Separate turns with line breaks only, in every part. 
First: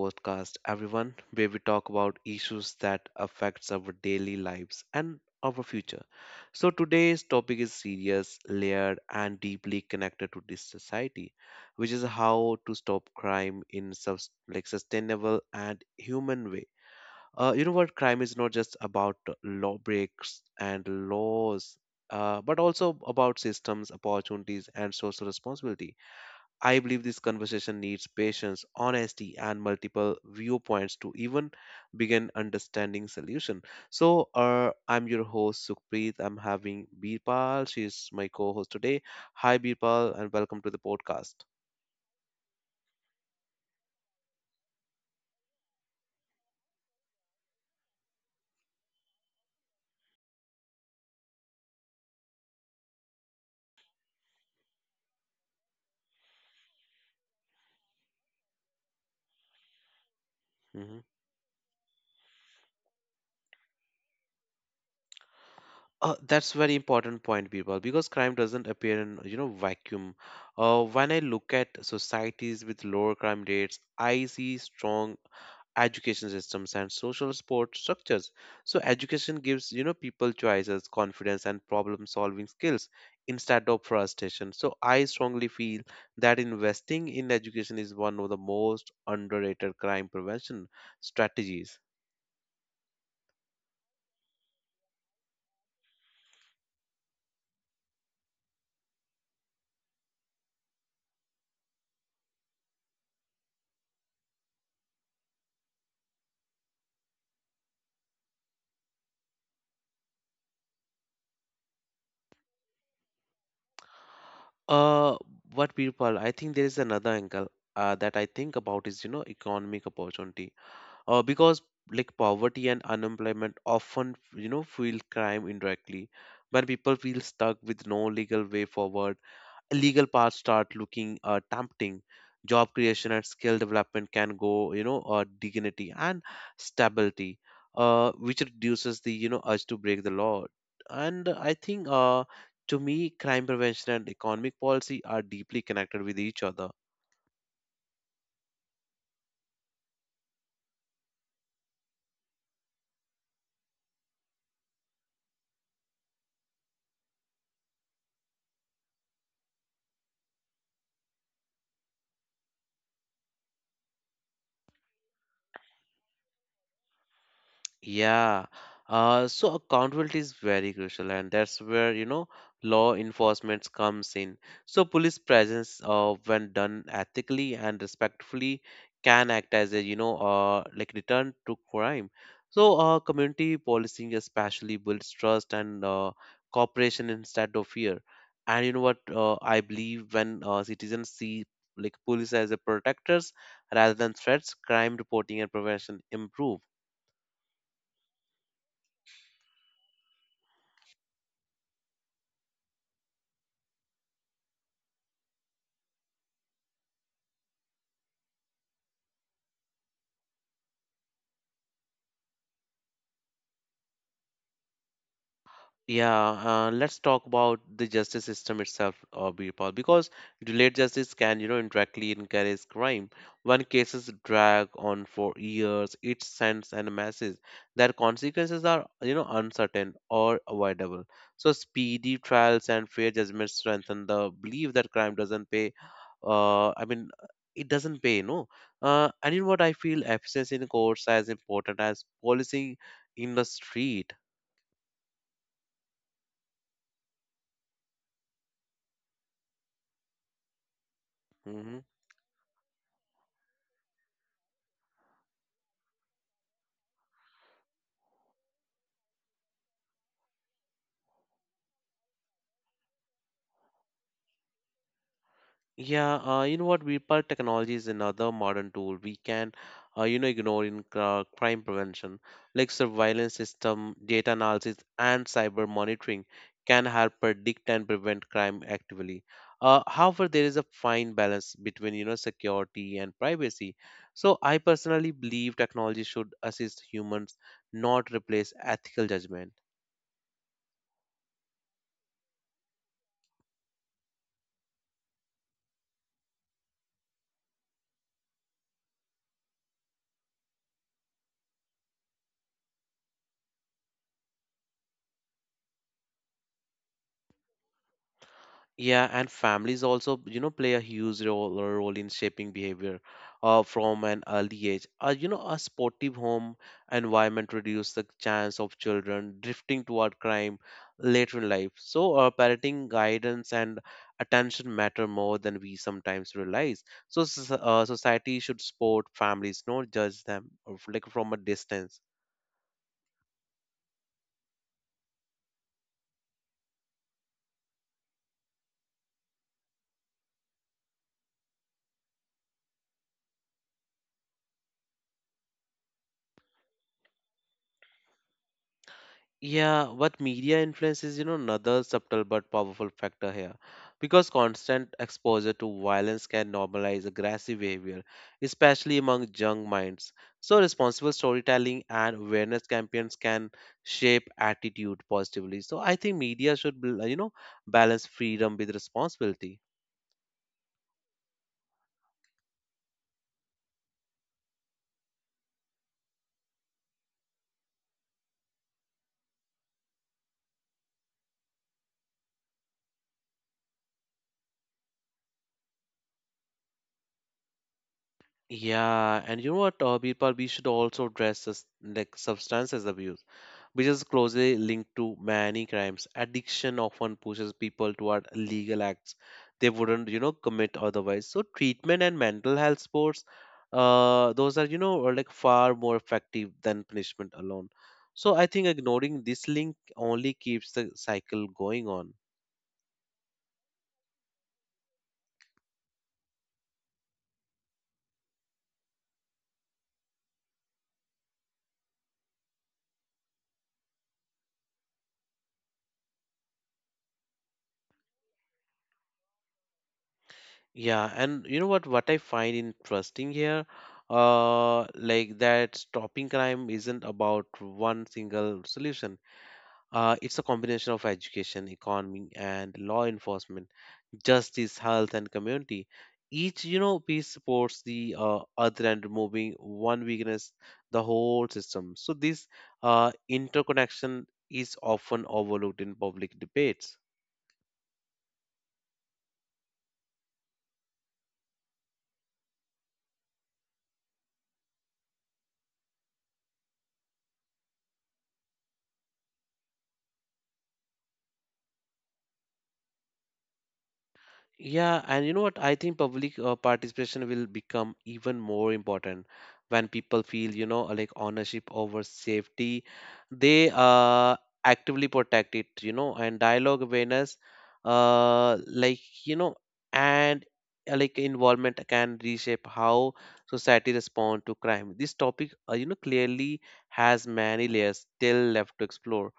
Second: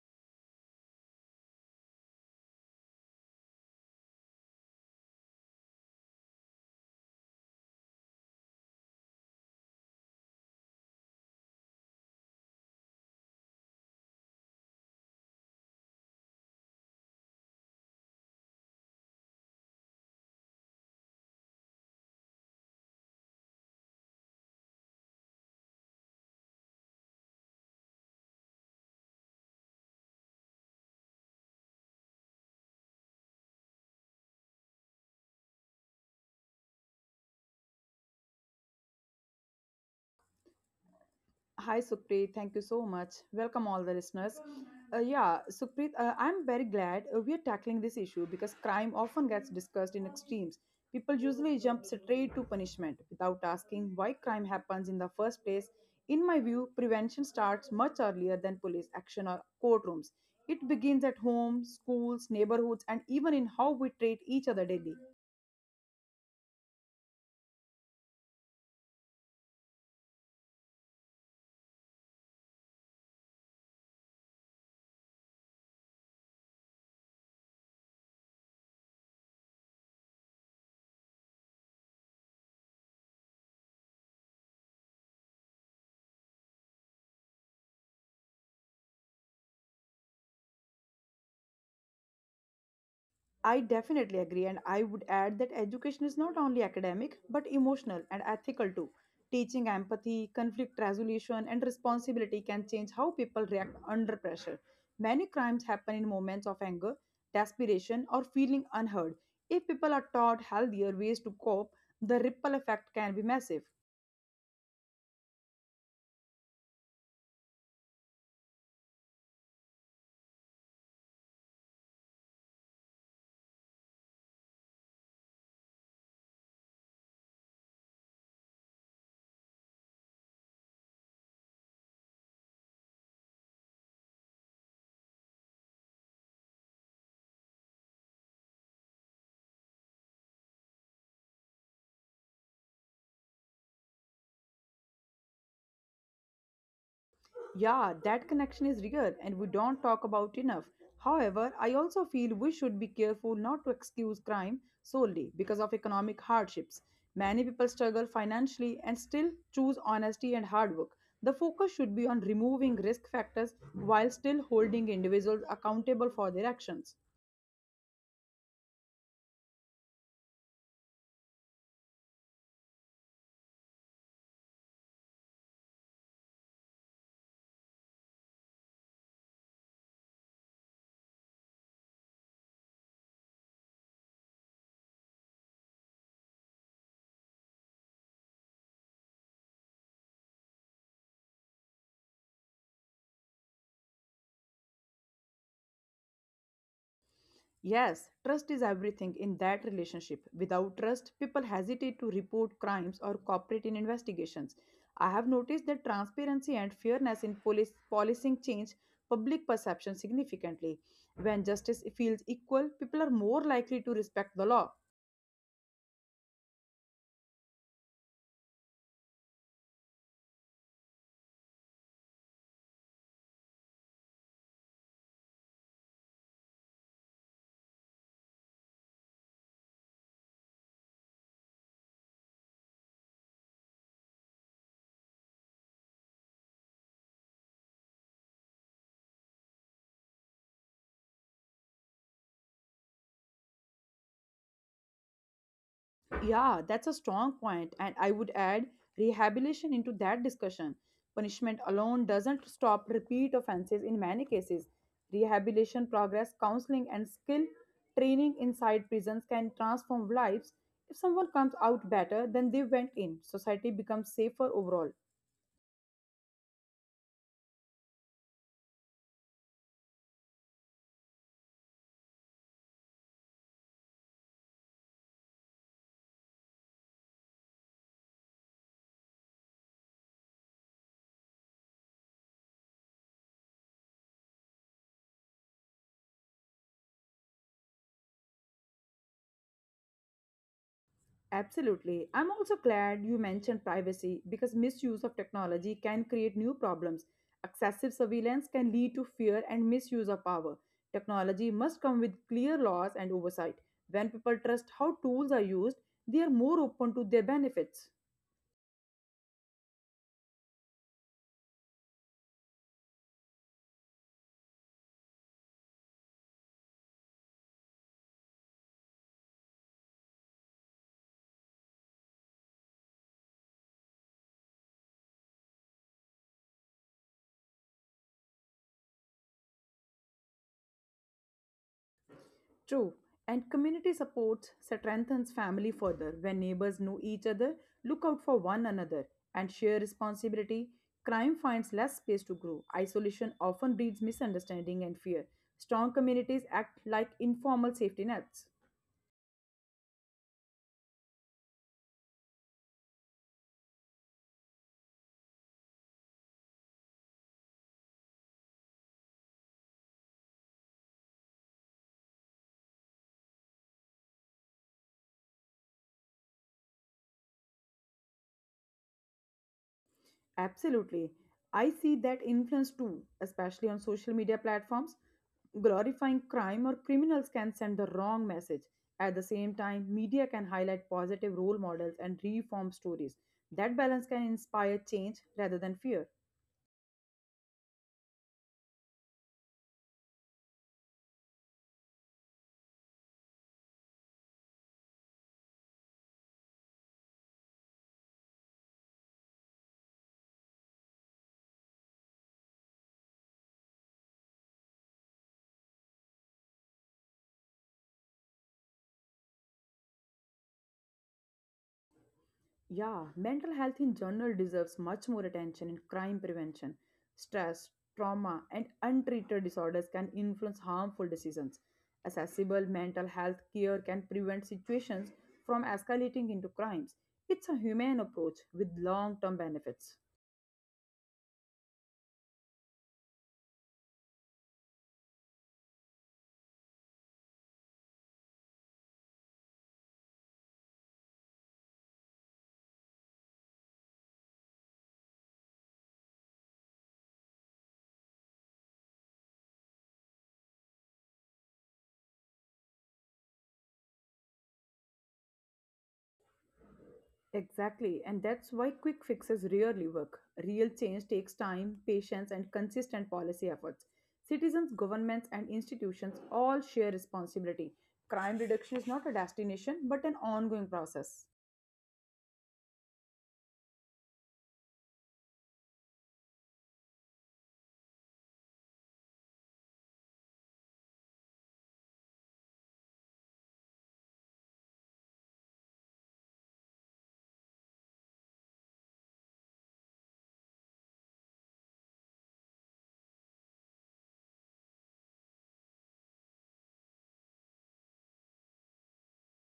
podcast, everyone, where we talk about issues that affects our daily lives and our future. So today's topic is serious, layered, and deeply connected to this society, which is how to stop crime in sustainable and human way. You know what? Crime is not just about law breaks and laws, but also about systems, opportunities, and social responsibility. I believe this conversation needs patience, honesty, and multiple viewpoints to even begin understanding solution. So, I'm your host Sukhpreet. I'm having Birpal. She's my co-host today. Hi, Birpal, and welcome to the podcast.
Hi, Supreet. Thank you so much. Welcome, all the listeners. I'm very glad we are tackling this issue because crime often gets discussed in extremes. People usually jump straight to punishment without asking why crime happens in the first place. In my view, prevention starts much earlier than police action or courtrooms. It
Hmm.
begins at home, schools, neighborhoods, and even in how we treat each other daily.
That's very important point, Birpal, because crime doesn't appear in vacuum. When I look at societies with lower crime rates, I see strong education systems and social support structures. So education gives people choices, confidence, and problem solving skills instead of frustration. So I strongly feel that investing in education is one of the most underrated crime prevention strategies.
I definitely agree, and I would add that education is not only academic but emotional and ethical too. Teaching empathy, conflict resolution, and responsibility can change how people react under pressure. Many crimes happen in moments of anger, desperation, or feeling unheard. If people are taught healthier ways to cope, the ripple effect can be massive.
Uh what people I think there is another angle that I think about is economic opportunity, because like poverty and unemployment often fuel crime indirectly. When people feel stuck with no legal way forward, illegal paths start looking tempting. Job creation and skill development can go dignity and stability, which reduces the urge to break the law. And I think to me crime prevention and economic policy are deeply connected with each other.
Yeah, that connection is real and we don't talk about enough. However, I also feel we should be careful not to excuse crime solely because of economic hardships. Many people struggle financially and still choose honesty and hard work. The focus should be on removing risk factors while still holding individuals accountable for their actions.
Yeah. So accountability is very crucial, and that's where, law enforcement comes in. So police presence, when done ethically and respectfully, can act as a, like return to crime. So community policing especially builds trust and cooperation instead of fear. And you know what? I believe when citizens see like police as a protectors rather than threats, crime reporting and prevention improve.
Yes, trust is everything in that relationship. Without trust, people hesitate to report crimes or cooperate in investigations. I have noticed that transparency and fairness in police policing change public perception significantly. When justice feels equal, people are more likely to respect the law.
Yeah, let's talk about the justice system itself, Birpal, because delayed justice can, indirectly encourage crime. When cases drag on for years, it sends a message that consequences are, uncertain or avoidable. So speedy trials and fair judgments strengthen the belief that crime doesn't pay. I mean, it doesn't pay, no. And in what I feel, efficiency in courts as important as policing in the street.
Yeah, that's a strong point, and I would add rehabilitation into that discussion. Punishment
Mm-hmm.
alone doesn't stop repeat offenses in many cases. Rehabilitation progress, counseling, and skill training inside prisons can transform lives. If someone comes out better than they went in, society becomes safer overall.
Yeah, you know what? Virpal, technology is another modern tool we can, ignore in crime prevention, like surveillance system, data analysis, and cyber monitoring can help predict and prevent crime actively. However, there is a fine balance between, security and privacy. So I personally believe technology should assist humans, not replace ethical judgment.
Absolutely. I'm also glad you mentioned privacy because misuse of technology can create new problems. Excessive surveillance can lead to fear and misuse of power. Technology must come with clear laws and oversight. When people trust how tools are used, they are more open to their benefits.
Yeah, and families also, play a huge role in shaping behavior from an early age. You know, a sportive home environment reduces the chance of children drifting toward crime later in life. So, parenting guidance and attention matter more than we sometimes realize. So, society should support families, not judge them like from a distance.
True, and community support strengthens family further when neighbors know each other, look out for one another, and share responsibility. Crime finds less space to grow. Isolation often breeds misunderstanding and fear. Strong communities act like informal safety nets.
Yeah, what media influence is, another subtle but powerful factor here. Because constant exposure to violence can normalize aggressive behavior, especially among young minds. So, responsible storytelling and awareness campaigns can shape attitude positively. So, I think media should, balance freedom with responsibility.
Absolutely. I see that influence too, especially on social media platforms. Glorifying crime or criminals can send the wrong message. At the same time, media can highlight positive role models and reform stories. That balance can inspire change rather than fear.
Yeah, and you know what, people, we should also address substances abuse which is closely linked to many crimes. Addiction often pushes people toward illegal acts they wouldn't, commit otherwise. So treatment and mental health sports, those are, are like far more effective than punishment alone. So I think ignoring this link only keeps the cycle going on.
Yeah, mental health in general deserves much more attention in crime prevention. Stress, trauma, and untreated disorders can influence harmful decisions. Accessible mental health care can prevent situations from escalating into crimes. It's a humane approach with long term benefits.
Yeah, and you know what? What I find interesting here, like that stopping crime isn't about one single solution. It's a combination of education, economy, and law enforcement, justice, health, and community. Each, piece supports the other and removing one weakness, the whole system. So this interconnection is often overlooked in public debates.
Exactly, and that's why quick fixes rarely work. Real change takes time, patience, and consistent policy efforts. Citizens, governments, and institutions all share responsibility. Crime reduction is not a destination but an ongoing process.
Yeah, and you know what? I think public participation will become even more important when people feel, like ownership over safety. They actively protect it, and dialogue awareness, like, you know, and like involvement can reshape how society respond to crime. This topic, clearly has many layers still left to explore.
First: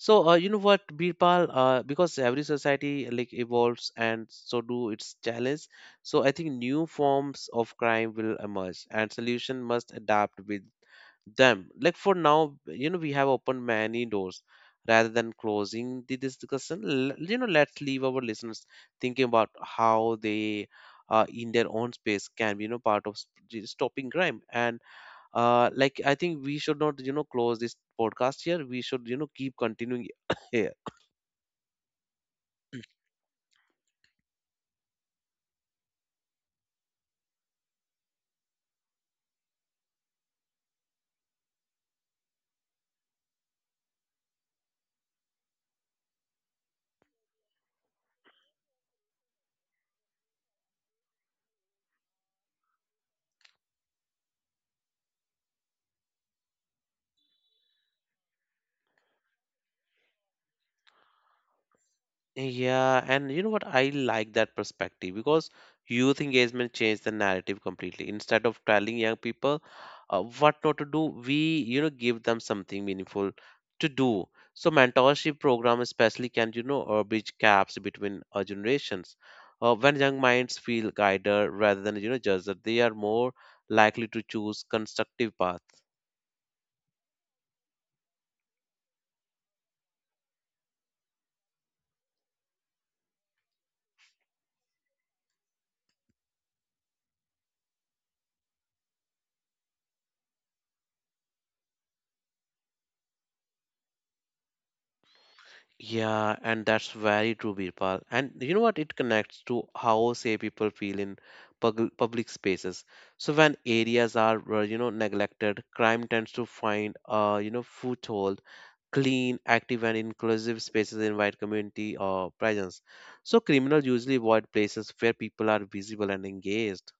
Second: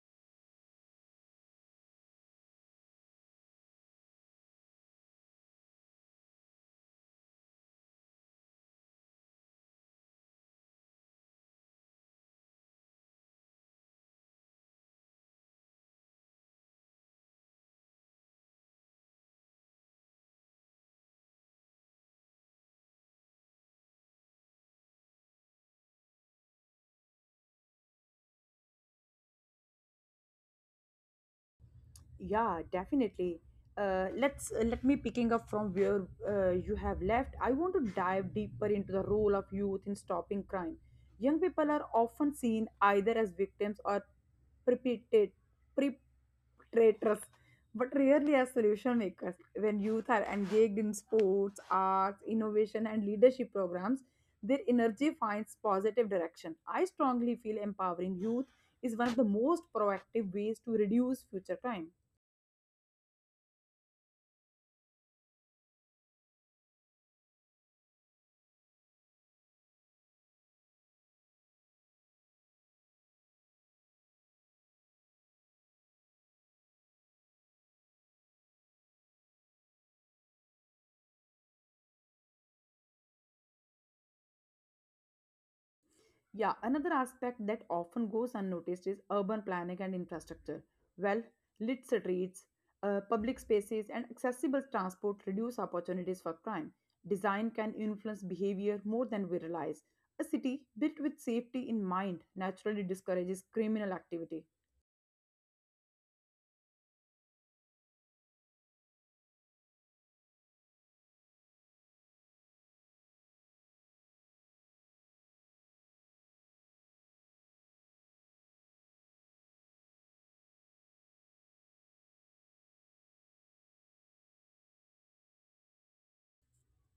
So, you know what, Birpal, because every society like evolves and so do its challenge. So I think new forms of crime will emerge and solution must adapt with them. Like for now, we have opened many doors rather than closing the discussion. You know, let's leave our listeners thinking about how they, in their own space, can be, part of stopping crime. And like I think we should not close this podcast here, we should keep continuing here.
Yeah, definitely. Let me picking up from where you have left. I want to dive deeper into the role of youth in stopping crime. Young people are often seen either as victims or perpetrate- perpetrators, but rarely as solution makers. When youth are engaged in sports, arts, innovation, and leadership programs, their energy finds positive direction. I strongly feel empowering youth is one of the most proactive ways to reduce future crime.
Yeah, and you know what? I like that perspective because youth engagement changed the narrative completely. Instead of telling young people what not to do, we give them something meaningful to do. So mentorship program especially can bridge gaps between generations. When young minds feel guided rather than judged, they are more likely to choose constructive paths.
Yeah, another aspect that often goes unnoticed is urban planning and infrastructure. Well, lit streets, public spaces, and accessible transport reduce opportunities for crime. Design can influence behavior more than we realize. A city built with safety in mind naturally discourages criminal activity.
Yeah, and that's very true, Birpal. And you know what? It connects to how, say, people feel in public spaces. So when areas are, neglected, crime tends to find, foothold. Clean, active, and inclusive spaces invite community presence. So criminals usually avoid places where people are visible and engaged.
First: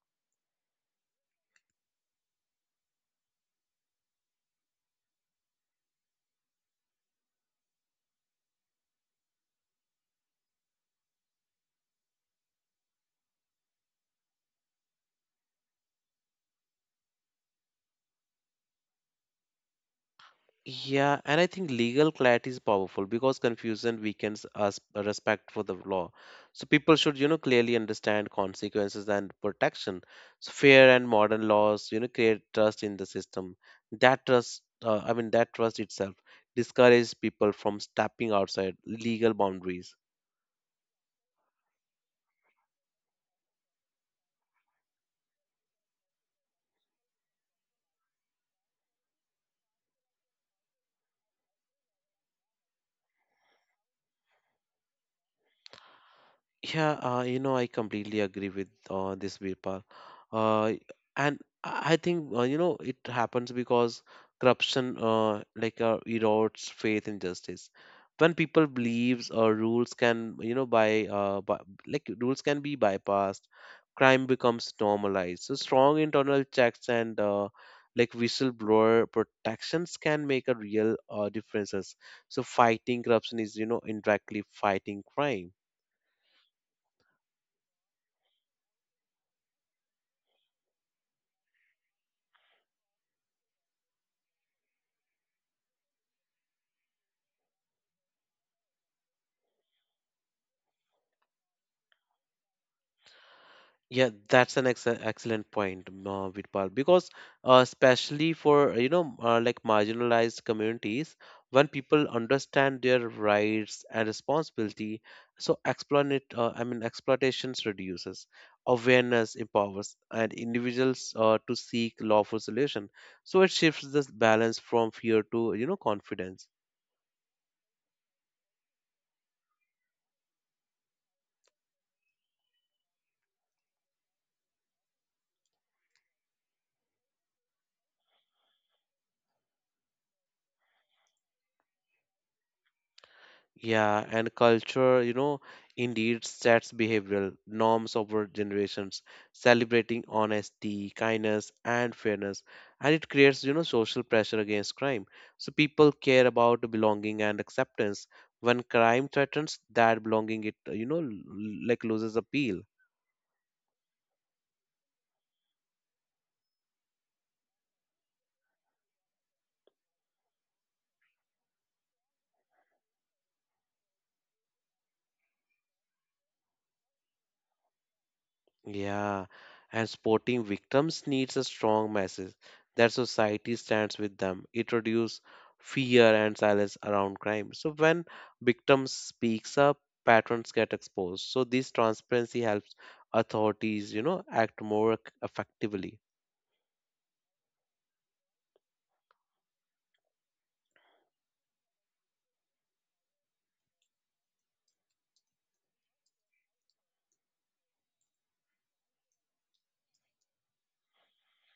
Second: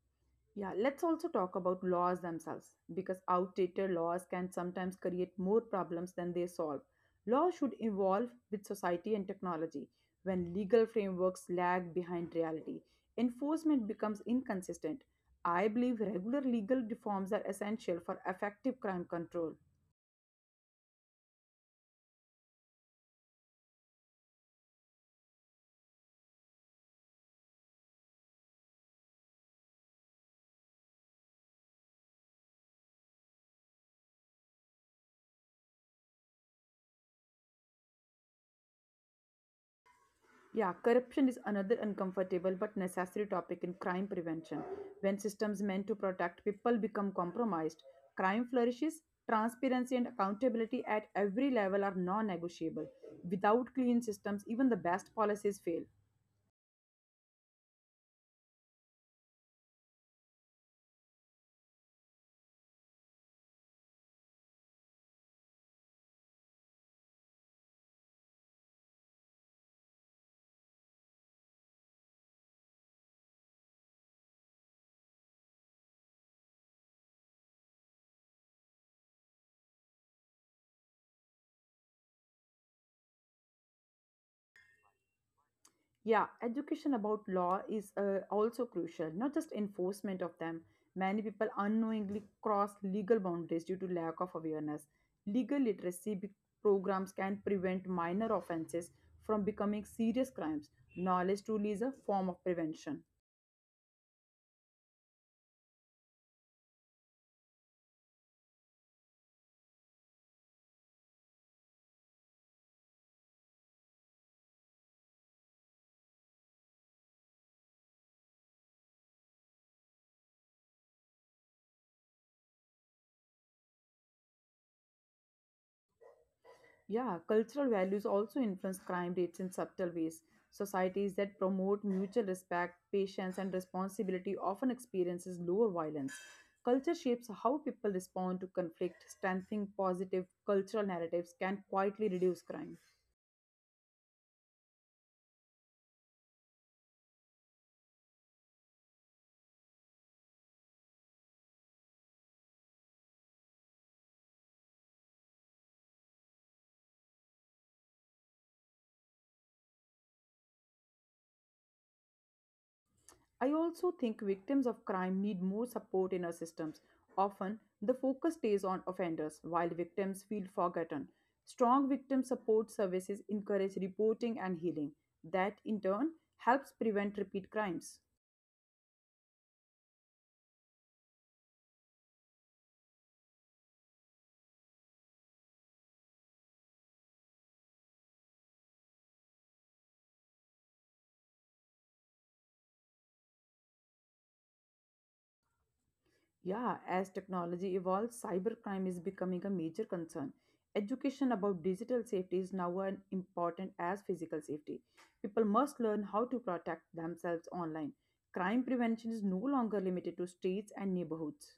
Yeah, let's also talk about laws themselves because outdated laws can sometimes create more problems than they solve. Law should evolve with society and technology. When legal frameworks lag behind reality, enforcement becomes inconsistent. I believe regular legal reforms are essential for effective crime control.
Yeah, and I think legal clarity is powerful because confusion weakens us respect for the law. So people should, clearly understand consequences and protection. So fair and modern laws, create trust in the system. That trust, I mean, that trust itself discourages people from stepping outside legal boundaries.
Yeah, corruption is another uncomfortable but necessary topic in crime prevention. When systems meant to protect people become compromised, crime flourishes. Transparency and accountability at every level are non negotiable. Without clean systems, even the best policies fail.
Yeah, you know, I completely agree with this Virpal. Uh, and I think, you know, it happens because corruption erodes faith in justice. When people believes rules can, you know, by like rules can be bypassed, crime becomes normalized. So strong internal checks and like whistleblower protections can make a real differences. So fighting corruption is, indirectly fighting crime.
Yeah, education about law is also crucial, not just enforcement of them. Many people unknowingly cross legal boundaries due to lack of awareness. Legal literacy programs can prevent minor offenses from becoming serious crimes. Knowledge truly is a form of prevention.
Yeah, that's an ex excellent point, Virpal, because especially for like marginalized communities, when people understand their rights and responsibility, so exploit I mean exploitations reduces, awareness empowers, and individuals to seek lawful solution. So it shifts this balance from fear to confidence.
Yeah, cultural values also influence crime rates in subtle ways. Societies that promote mutual respect, patience, and responsibility often experiences lower violence. Culture shapes how people respond to conflict. Strengthening positive cultural narratives can quietly reduce crime.
Yeah, and culture, indeed sets behavioral norms over generations, celebrating honesty, kindness, and fairness. And it creates, social pressure against crime. So people care about belonging and acceptance. When crime threatens that belonging, it, like loses appeal.
I also think victims of crime need more support in our systems. Often, the focus stays on offenders while victims feel forgotten. Strong victim support services encourage reporting and healing. That, in turn, helps prevent repeat crimes.
Yeah, and supporting victims needs a strong message that society stands with them. It reduces fear and silence around crime. So when victims speaks up, patterns get exposed. So this transparency helps authorities, act more effectively.
Yeah, as technology evolves, cybercrime is becoming a major concern. Education about digital safety is now as important as physical safety. People must learn how to protect themselves online. Crime prevention is no longer limited to streets and neighborhoods.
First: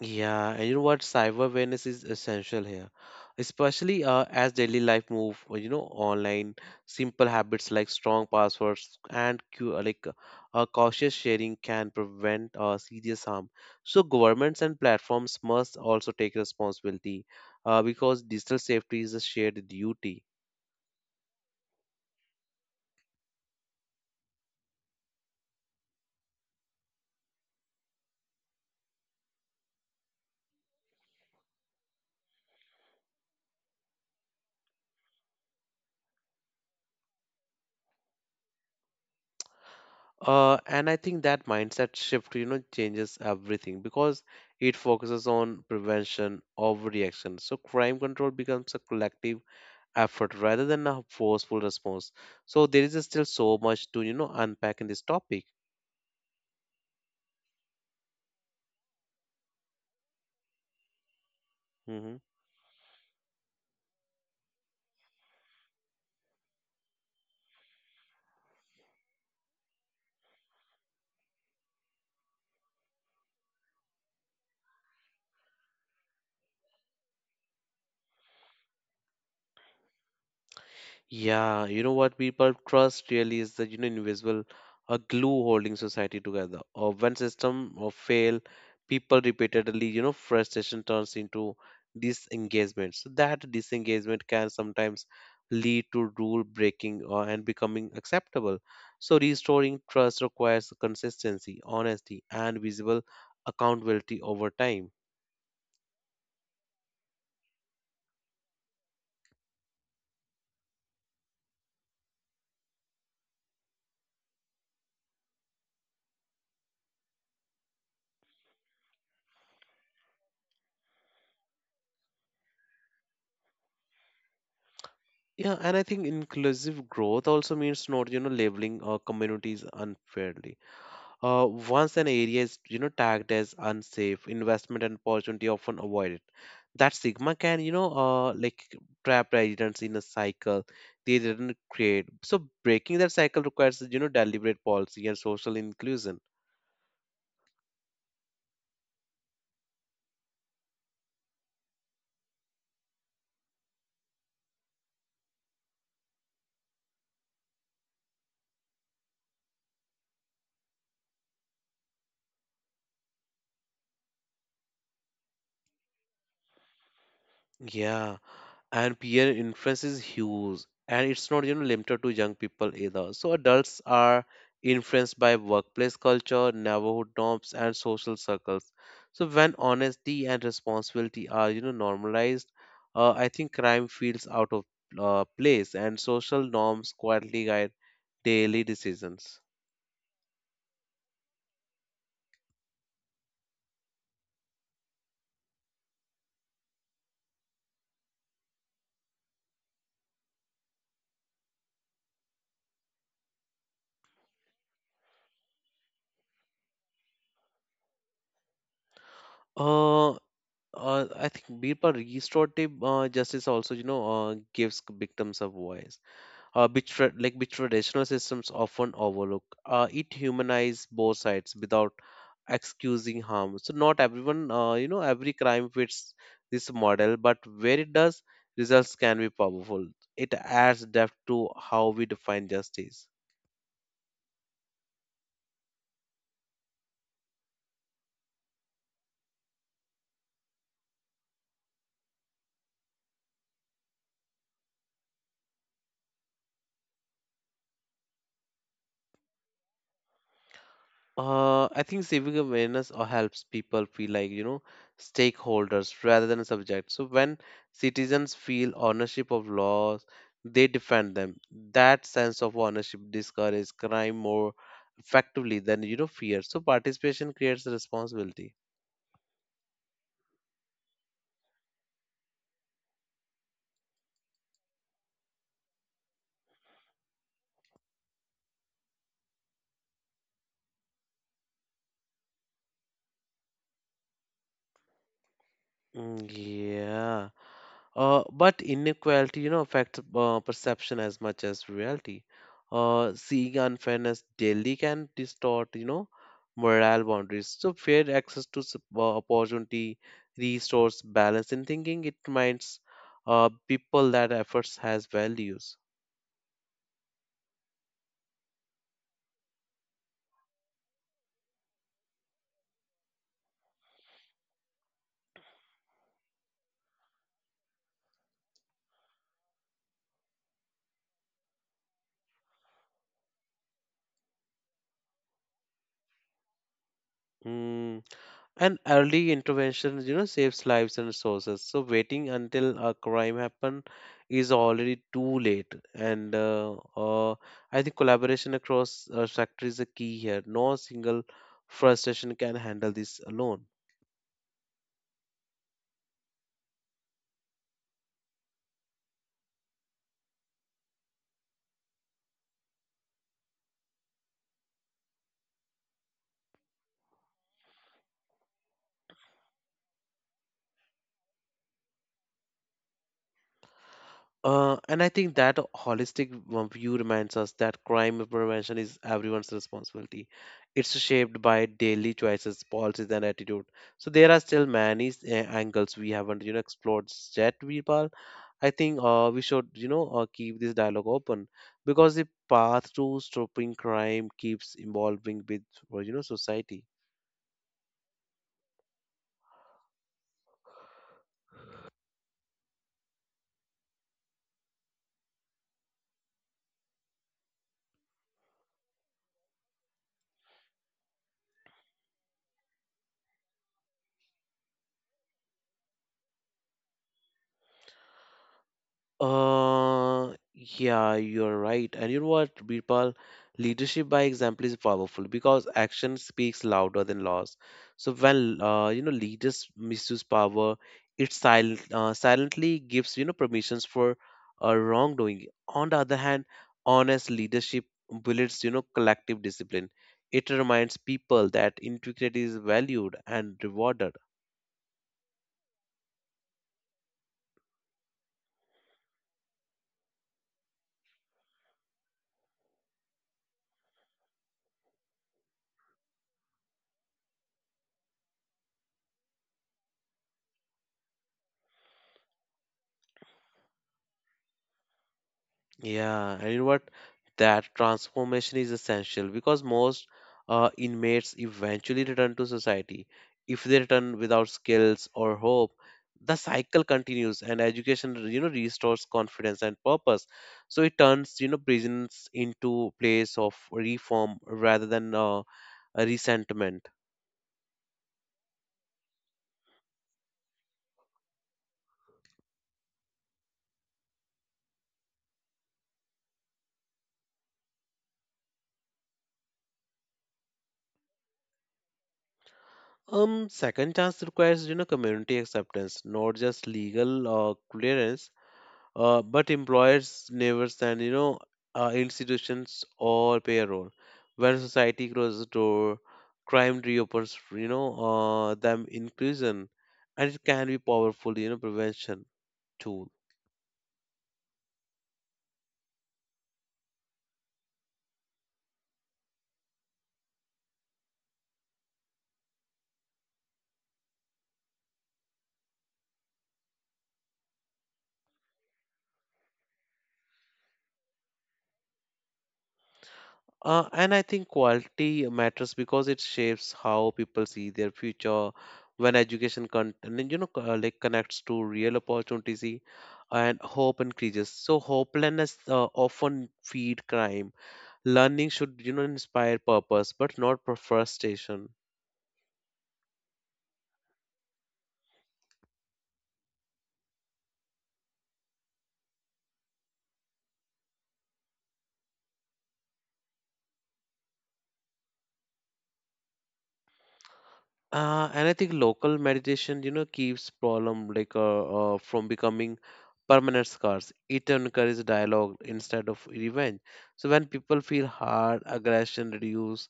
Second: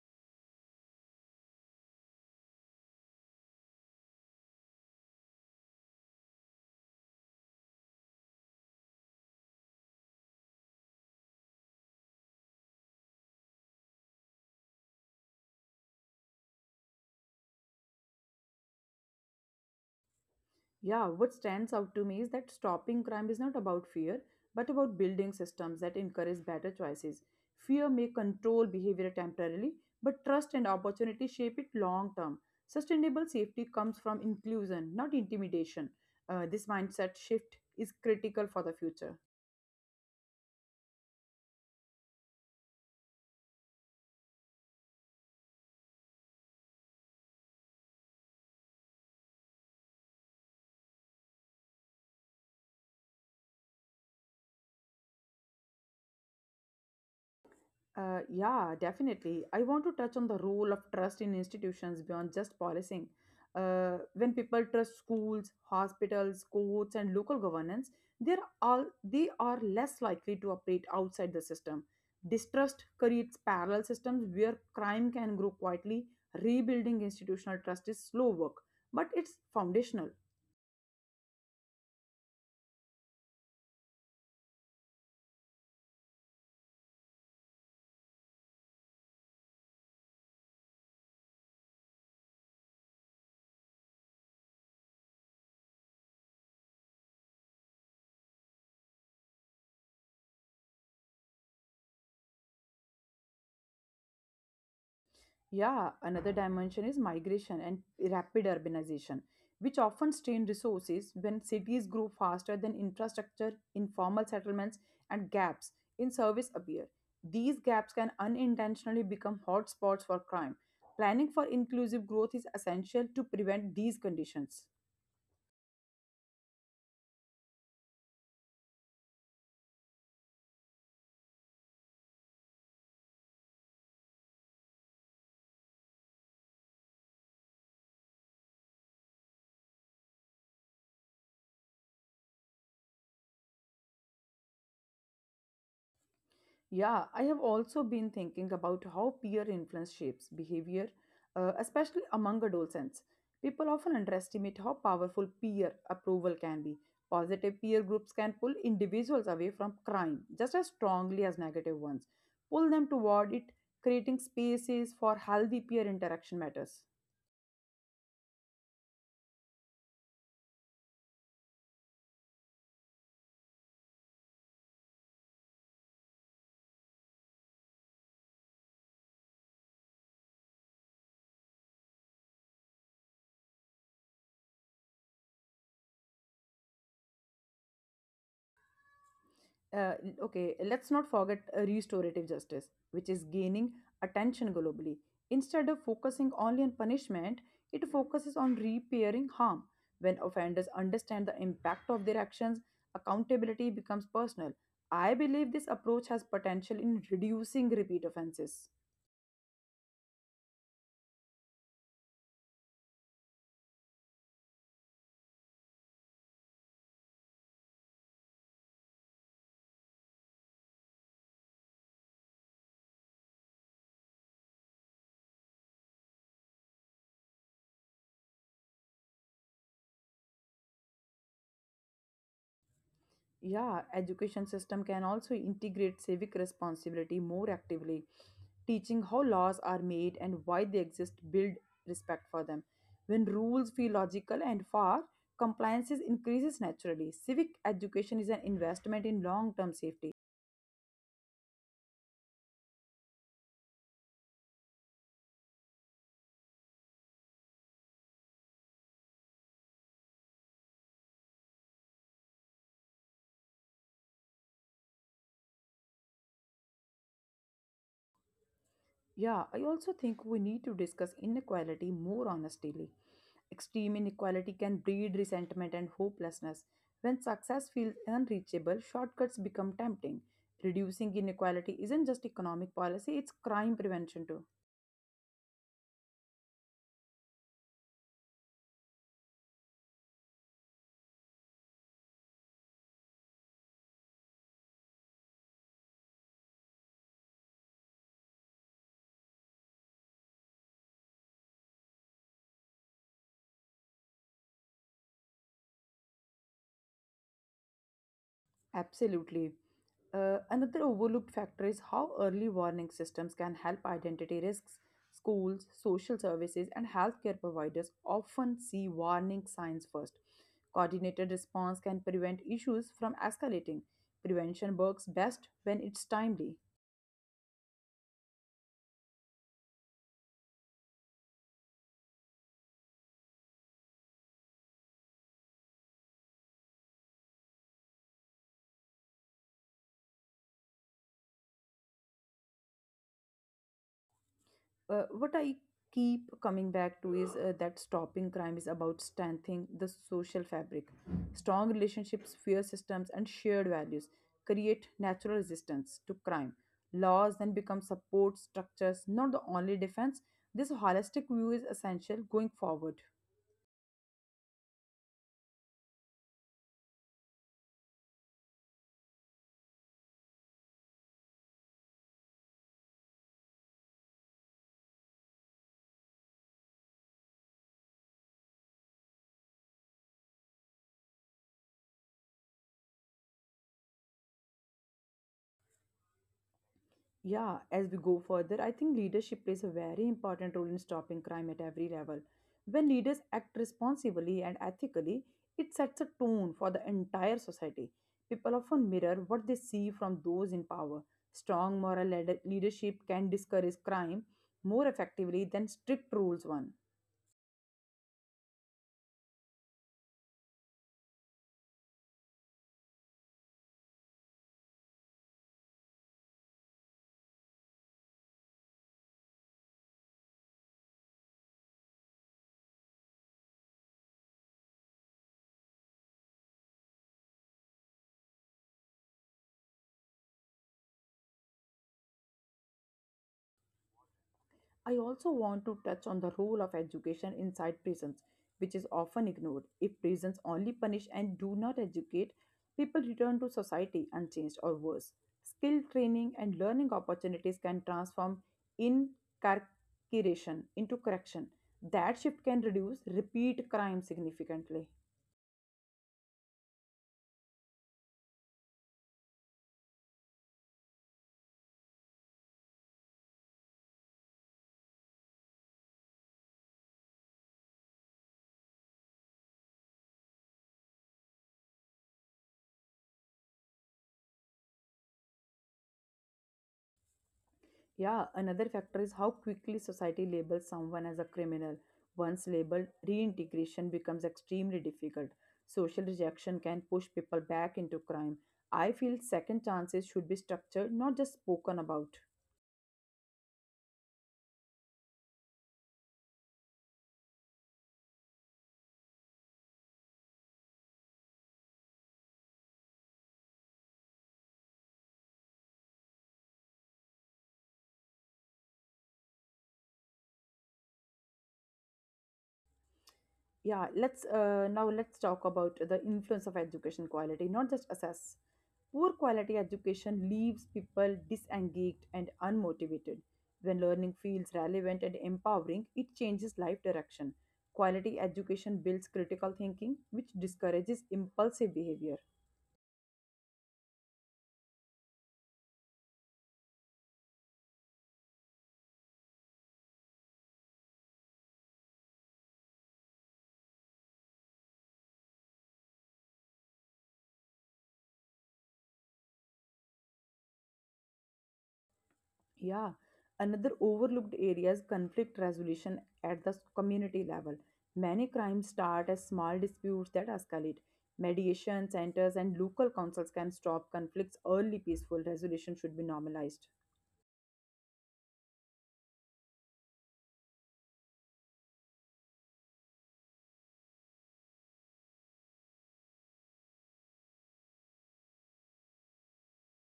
Yeah, and you know what? Cyber awareness is essential here, especially as daily life move, online. Simple habits like strong passwords and cautious sharing can prevent serious harm. So governments and platforms must also take responsibility because digital safety is a shared duty.
Yeah, what stands out to me is that stopping crime is not about fear, but about building systems that encourage better choices. Fear may control behavior temporarily, but trust and opportunity shape it long term. Sustainable safety comes from inclusion, not intimidation. This mindset shift is critical for the future.
And I think that mindset shift, changes everything because it focuses on prevention of reaction. So crime control becomes a collective effort rather than a forceful response. So there is still so much to unpack in this topic.
Yeah, Definitely. I want to touch on the role of trust in institutions
Hmm.
beyond just policing. When people trust schools, hospitals, courts, and local governance, they are less likely to operate outside the system. Distrust creates parallel systems where crime can grow quietly. Rebuilding institutional trust is slow work, but it's foundational.
Yeah, you know what, people, trust really is the invisible a glue holding society together. Or when system or fail, people repeatedly frustration turns into disengagement. So that disengagement can sometimes lead to rule breaking or and becoming acceptable. So restoring trust requires consistency, honesty, and visible accountability over time.
Yeah, another dimension is migration and rapid urbanization, which often strain resources when cities grow faster than infrastructure, informal settlements, and gaps in service appear. These gaps can unintentionally become hotspots for crime. Planning for inclusive growth is essential to prevent these conditions.
Yeah, and I think inclusive growth also means not labeling communities unfairly. Once an area is tagged as unsafe, investment and opportunity often avoided. That stigma can like trap residents in a cycle they didn't create. So breaking that cycle requires deliberate policy and social inclusion.
Yeah, I have also been thinking about how peer influence shapes behavior, especially among adolescents. People often underestimate how powerful peer approval can be. Positive peer groups can pull individuals away from crime just as strongly as negative ones, pull them toward it, creating spaces for healthy peer interaction matters.
Yeah, and peer influence is huge, and it's not limited to young people either. So adults are influenced by workplace culture, neighborhood norms, and social circles. So when honesty and responsibility are normalized, I think crime feels out of place, and social norms quietly guide daily decisions.
uh, okay, let's not forget restorative justice, which is gaining attention globally. Instead of focusing only on punishment, it focuses on repairing harm. When offenders understand the impact of their actions, accountability becomes personal. I believe this approach has potential in reducing repeat offenses.
Uh, I think Birpa restorative justice also gives victims a voice which which traditional systems often overlook. It humanizes both sides without excusing harm. So not everyone, you know, every crime fits this model, but where it does, results can be powerful. It adds depth to how we define justice.
Yeah, education system can also integrate civic responsibility more actively, teaching how laws are made and why they exist build respect for them. When rules feel logical and fair, increases naturally. Civic education is an investment in long-term safety.
I think civic awareness or helps people feel like, you know, stakeholders rather than subjects. So when citizens feel ownership of laws, they defend them. That sense of ownership discourages crime more effectively than, you know, fear. So participation creates responsibility.
Yeah, I also think we need to discuss inequality more honestly. Extreme inequality can breed resentment and hopelessness. When success feels unreachable, shortcuts become tempting. Reducing inequality isn't just economic policy, it's crime prevention too.
Mm, yeah. But inequality, you know, affects perception as much as reality. Seeing unfairness daily can distort, you know, moral boundaries. So fair access to opportunity restores balance in thinking. It reminds people that efforts has values.
Absolutely. Another overlooked factor is how early warning systems can help identity risks. Schools, social services, and healthcare providers often see warning signs first. Coordinated response can prevent issues from escalating. Prevention works best when it's timely.
Hmm. And early intervention, you know, saves lives and resources. So waiting until a crime happen is already too late. And I think collaboration across sector is a key here. No single frustration can handle this alone.
What I keep coming back to is that stopping crime is about strengthening the social fabric. Strong relationships, fair systems, and shared values create natural resistance to crime. Laws then become support structures, not the only defense. This holistic view is essential going forward.
And I think that holistic view reminds us that crime prevention is everyone's responsibility. It's shaped by daily choices, policies, and attitude. So there are still many angles we haven't, you know, explored yet, Veerpal. I think we should, keep this dialogue open because the path to stopping crime keeps evolving with, you know, society.
Yeah, as we go further, I think leadership plays a very important role in stopping crime at every level. When leaders act responsibly and ethically, it sets a tone for the entire society. People often mirror what they see from those in power. Strong moral leadership can discourage crime more effectively than strict rules one.
Yeah, you're right. And you know what, Birpal? Leadership by example is powerful because action speaks louder than laws. So when you know, leaders misuse power, it silently gives you know permissions for wrongdoing. On the other hand, honest leadership builds you know collective discipline. It reminds people that integrity is valued and rewarded.
I also want to touch on the role of education inside prisons, which is often ignored. If prisons only punish and do not educate, people return to society unchanged or worse. Skill training and learning opportunities can transform incarceration into correction. That shift can reduce repeat crime significantly.
Yeah, and you know what? That transformation is essential because most inmates eventually return to society. If they return without skills or hope, the cycle continues, and education, you know, restores confidence and purpose. So it turns, you know, prisons into place of reform rather than a resentment.
Yeah, another factor is how quickly society labels someone as a criminal. Once labeled, reintegration becomes extremely difficult. Social rejection can push people back into crime. I feel second chances should be structured, not just spoken about.
Second chance requires, you know, community acceptance, not just legal clearance, but employers never stand, institutions or payroll. When society closes the door, crime reopens, them in prison, and it can be powerful, you know, prevention tool.
Yeah, let's now let's talk about the influence of education quality, not just assess. Poor quality education leaves people disengaged and unmotivated. When learning feels relevant and empowering, it changes life direction. Quality education builds critical thinking, which discourages impulsive behavior.
And I think quality matters because it shapes how people see their future. When you know, connects to real opportunities, and hope increases, so hopelessness often feed crime. Learning should, you know, inspire purpose, but not for frustration.
Yeah, another overlooked area is conflict resolution at the community level. Many crimes start as small disputes that escalate. Mediation centers and local councils can stop conflicts early. Peaceful resolution should be normalized.
And I think local meditation, you know, keeps problem from becoming permanent scars. It encourages dialogue instead of revenge. So when people feel hard, aggression reduce,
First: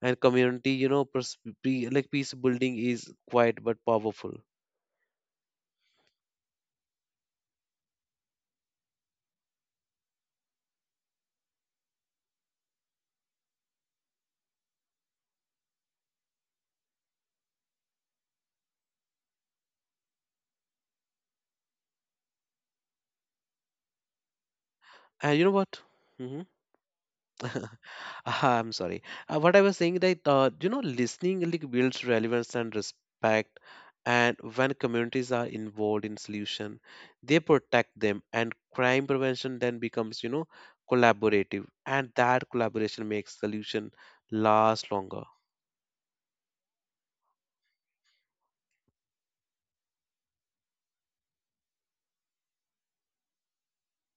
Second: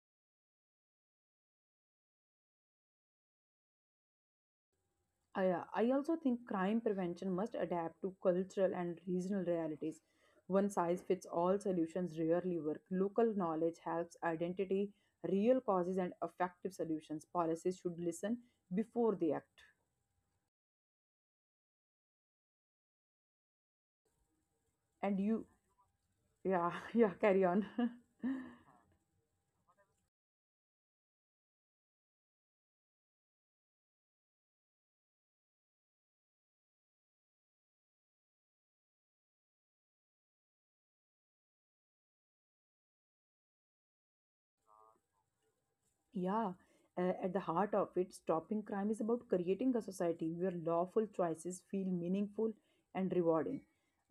and community, you know, peace building is quiet but powerful.
I also think crime prevention must adapt to cultural and regional realities. One size fits all solutions rarely work. Local knowledge helps identity real causes and effective solutions. Policies should listen before they act. And
And
you.
you know what? Mm-hmm.
Yeah, yeah, carry on.
Ah, I'm sorry. What I was saying that you know, listening like builds relevance and respect, and when communities are involved in solution, they protect them, and crime prevention then becomes you know collaborative, and that collaboration makes solution last longer.
Yeah, at the heart of it, stopping crime is about creating a society where lawful choices feel meaningful and rewarding.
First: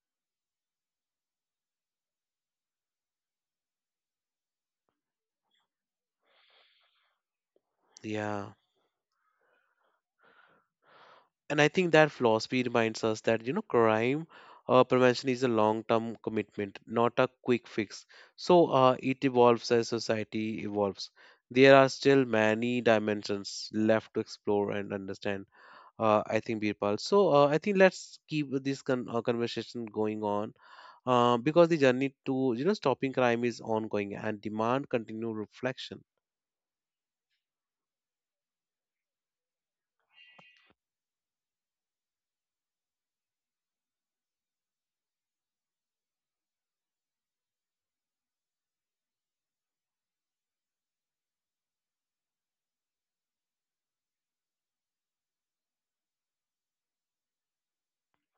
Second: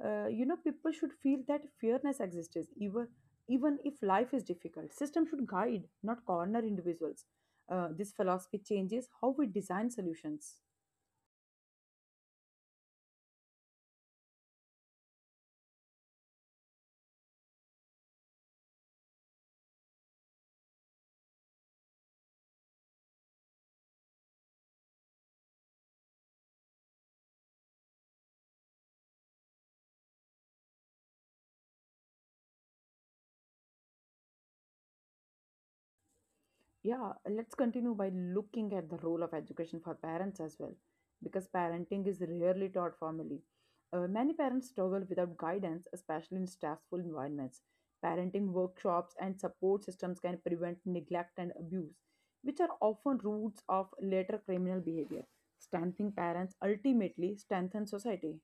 People should feel that fairness exists, even if life is difficult. System should guide, not corner individuals. This
Yeah.
philosophy changes how we design solutions.
And I think that philosophy reminds us that you know crime prevention is a long term commitment, not a quick fix. So it evolves as society evolves. There are still many dimensions left to explore and understand. I think, Birpal, so I think let's keep this conversation going on because the journey to you know stopping crime is ongoing and demand continued reflection.
Yeah, let's continue by looking at the role of education for parents as well, because parenting is rarely taught formally. Many parents struggle without guidance, especially in stressful environments. Parenting workshops and support systems can prevent neglect and abuse, which are often roots of later criminal behavior. Strengthening parents ultimately strengthens society.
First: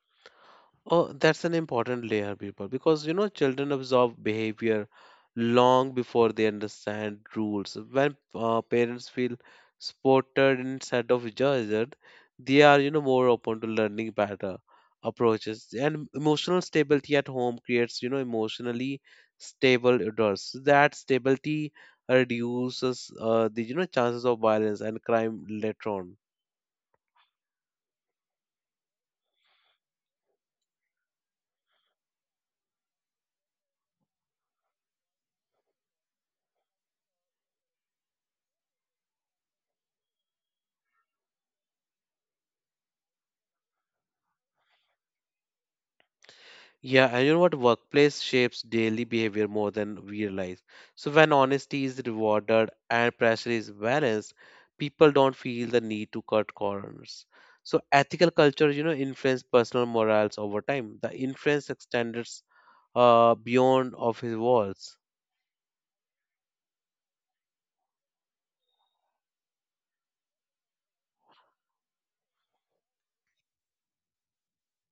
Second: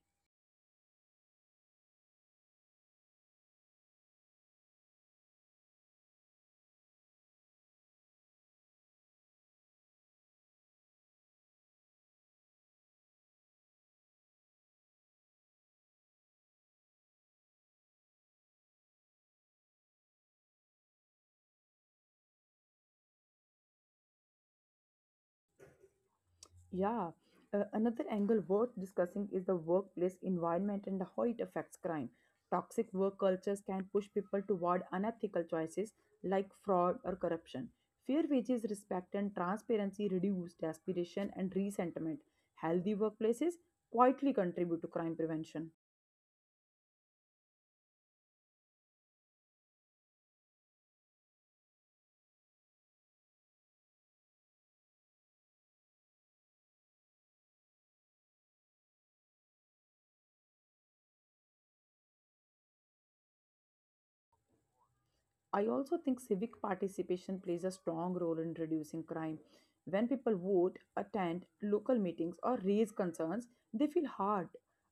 Oh, that's an important layer, people, because you know children absorb behavior long before they understand rules. When parents feel supported instead of judged, they are you know more open to learning better approaches. And emotional stability at home creates you know emotionally stable adults. That stability reduces the you know chances of violence and crime later on.
Yeah, another angle worth discussing is the workplace environment and how it affects crime. Toxic work cultures can push people toward unethical choices like fraud or corruption. Fair wages, respect, and transparency reduce desperation and resentment. Healthy workplaces quietly contribute to crime prevention.
Yeah, and you know what? Workplace shapes daily behavior more than we realize. So when honesty is rewarded and pressure is balanced, people don't feel the need to cut corners. So ethical culture, you know, influence personal morals over time. The influence extends beyond office walls.
I also think civic participation plays a strong role in reducing crime. When people vote, attend local meetings, or raise concerns, they feel heard.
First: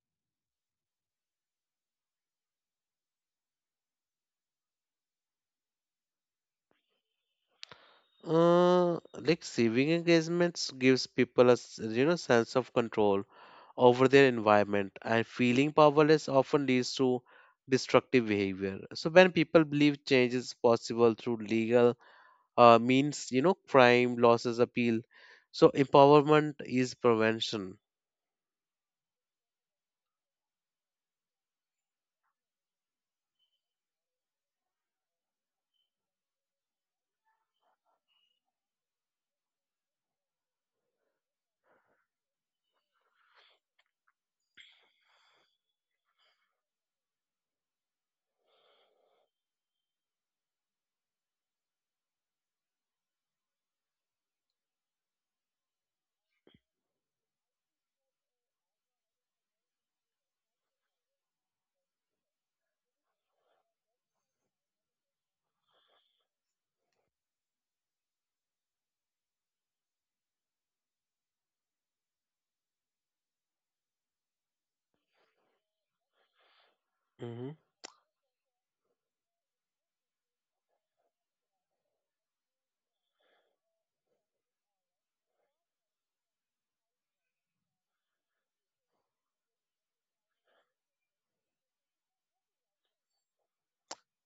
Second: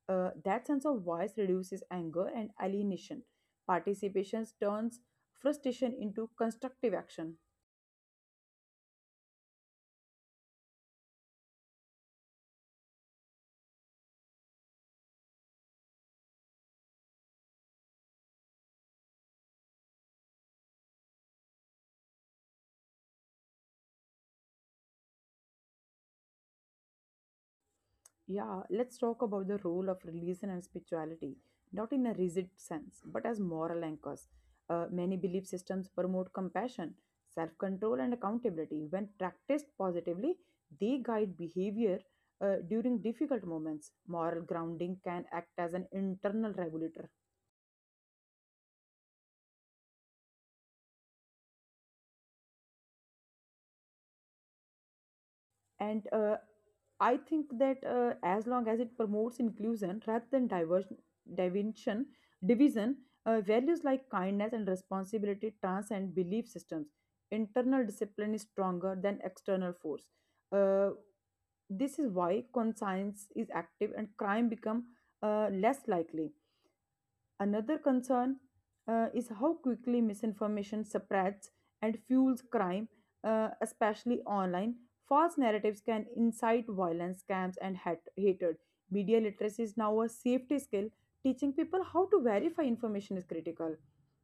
That sense of voice reduces anger and alienation. Participation turns frustration into constructive action.
Like saving engagements gives people a you know sense of control over their environment, and feeling powerless often leads to destructive behavior. So when people believe change is possible through legal means, you know, crime, losses, appeal. So empowerment is prevention.
Yeah, let's talk about the role of religion and spirituality, not in a rigid sense, but as moral anchors. Many belief systems promote compassion, self control, and accountability. When practiced positively, they guide behavior during difficult moments. Moral grounding can act as an internal regulator, and I think that as long as it promotes inclusion rather than diversion division division values like kindness and responsibility transcend belief systems. Internal discipline is stronger than external force. uh, this is why, conscience is active and crime become less likely.
Mm-hmm.
Another concern is how quickly misinformation spreads and fuels crime, especially online. False narratives can incite violence, scams, and hatred. Media literacy is now a safety skill. Teaching people how to verify information is critical.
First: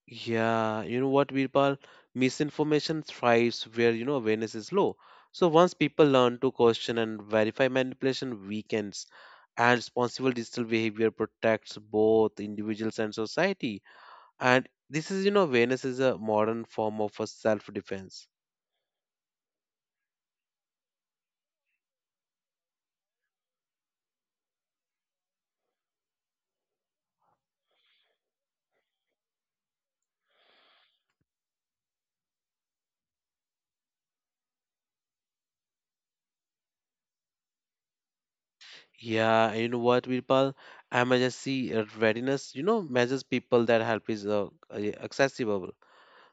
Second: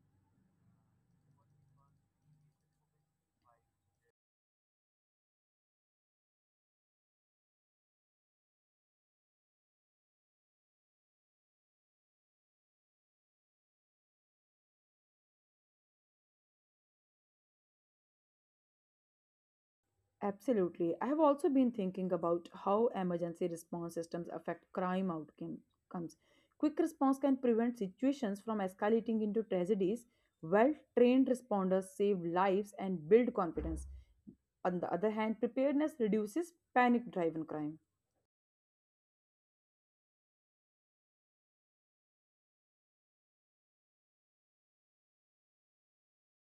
Yeah, you know what, Virpal? Misinformation thrives where, you know, awareness is low. So once people learn to question and verify manipulation weakens, and responsible digital behavior protects both individuals and society. And this is, you know, awareness is a modern form of a self-defense.
Absolutely. I have also been thinking about how emergency response systems affect crime outcomes. Quick response can prevent situations from escalating into tragedies. Well trained responders save lives and build confidence. On the other hand, preparedness reduces panic driven crime.
Yeah, you know what, Virpal? Emergency readiness, you know, measures people that help is accessible,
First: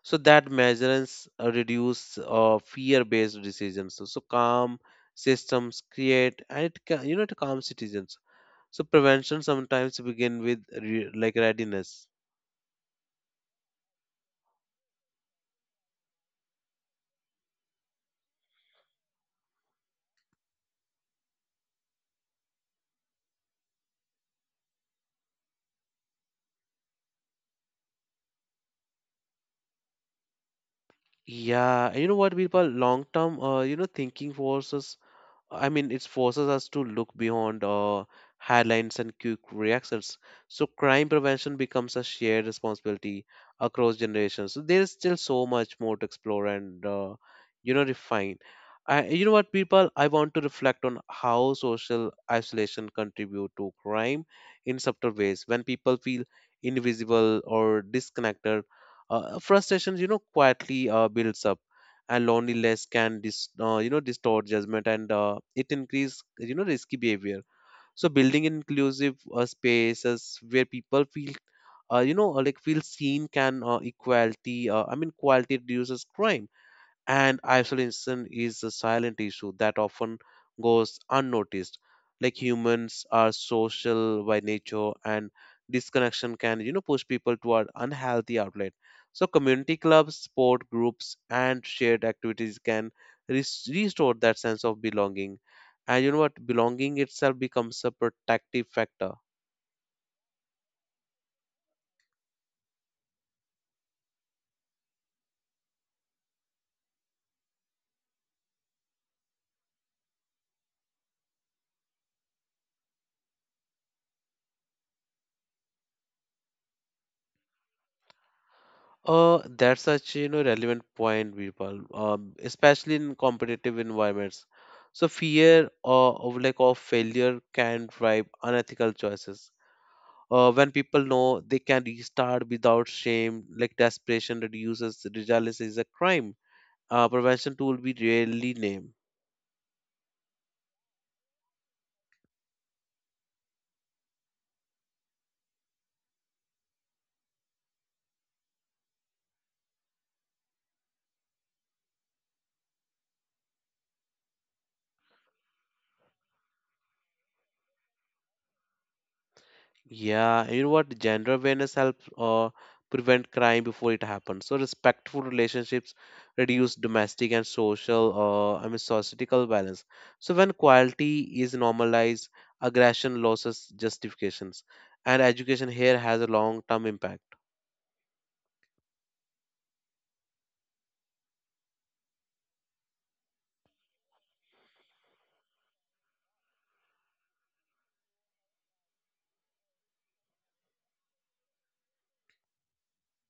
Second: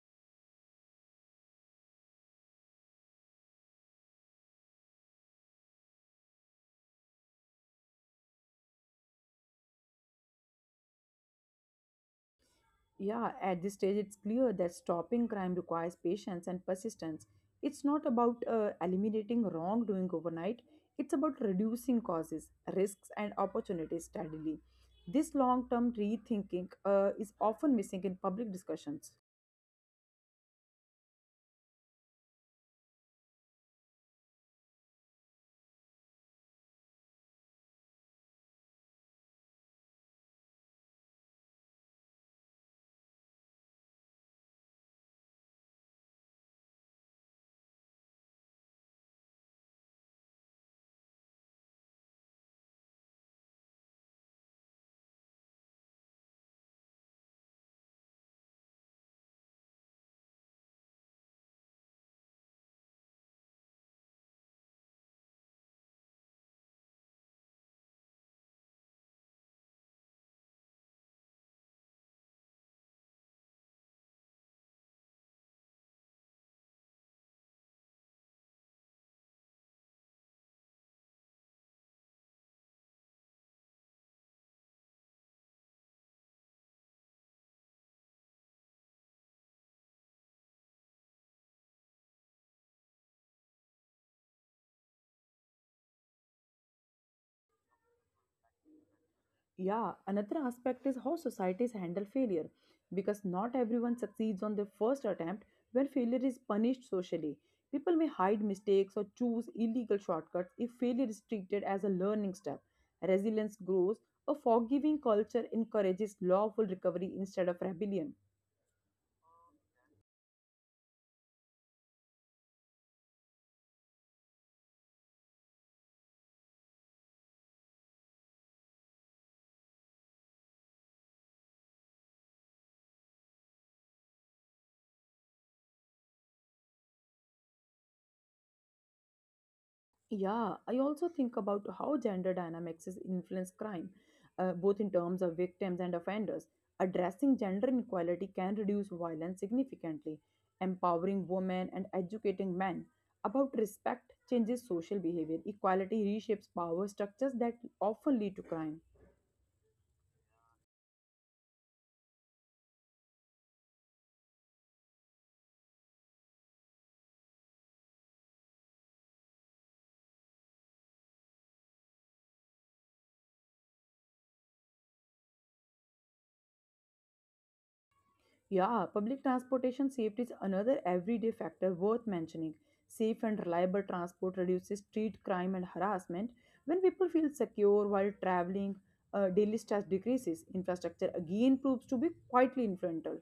so that measures reduce fear-based decisions, so, so calm systems create and it you know to calm citizens, so prevention sometimes begin with readiness.
Yeah, at this stage, it's clear that stopping crime requires patience and persistence. It's not about eliminating wrongdoing overnight, it's about reducing causes, risks, and opportunities steadily. This long term rethinking is often missing in public discussions.
Yeah, and you know what, people, long-term you know thinking forces, I mean, it forces us to look beyond headlines and quick reactions. So crime prevention becomes a shared responsibility across generations. So there is still so much more to explore and, you know, refine. You know what, people? I want to reflect on how social isolation contribute to crime in subtle ways. When people feel invisible or disconnected, frustration, you know, quietly builds up, and loneliness can you know distort judgment, and it increase you know risky behavior. So building inclusive spaces where people feel feel seen can equality I mean quality reduces crime, and isolation is a silent issue that often goes unnoticed. Like humans are social by nature, and disconnection can you know push people toward unhealthy outlet. So community clubs, sport groups, and shared activities can restore that sense of belonging. And you know what? Belonging itself becomes a protective factor.
Yeah, another aspect is how societies handle failure, because not everyone succeeds on their first attempt. When failure is punished socially, people may hide mistakes or choose illegal shortcuts. If failure is treated as a learning step, resilience grows. A forgiving culture encourages lawful recovery instead of rebellion.
That's such you know relevant point, people, especially in competitive environments. So fear of failure can drive unethical choices. When people know they can restart without shame, like desperation reduces. Resilience is a crime prevention tool we rarely name.
Yeah, I also think about how gender dynamics is influence crime, both in terms of victims and offenders. Addressing gender inequality can reduce violence significantly. Empowering women and educating men about respect changes social behavior. Equality reshapes power structures that often lead to crime.
Yeah, and you know what, gender awareness helps prevent crime before it happens. So respectful relationships reduce domestic and social I mean societal violence. So when quality is normalized, aggression loses justifications, and education here has a long term impact.
Yeah, public transportation safety is another everyday factor worth mentioning. Safe and reliable transport reduces street crime and harassment. When people feel secure while traveling, daily stress decreases. Infrastructure again proves to be quietly influential.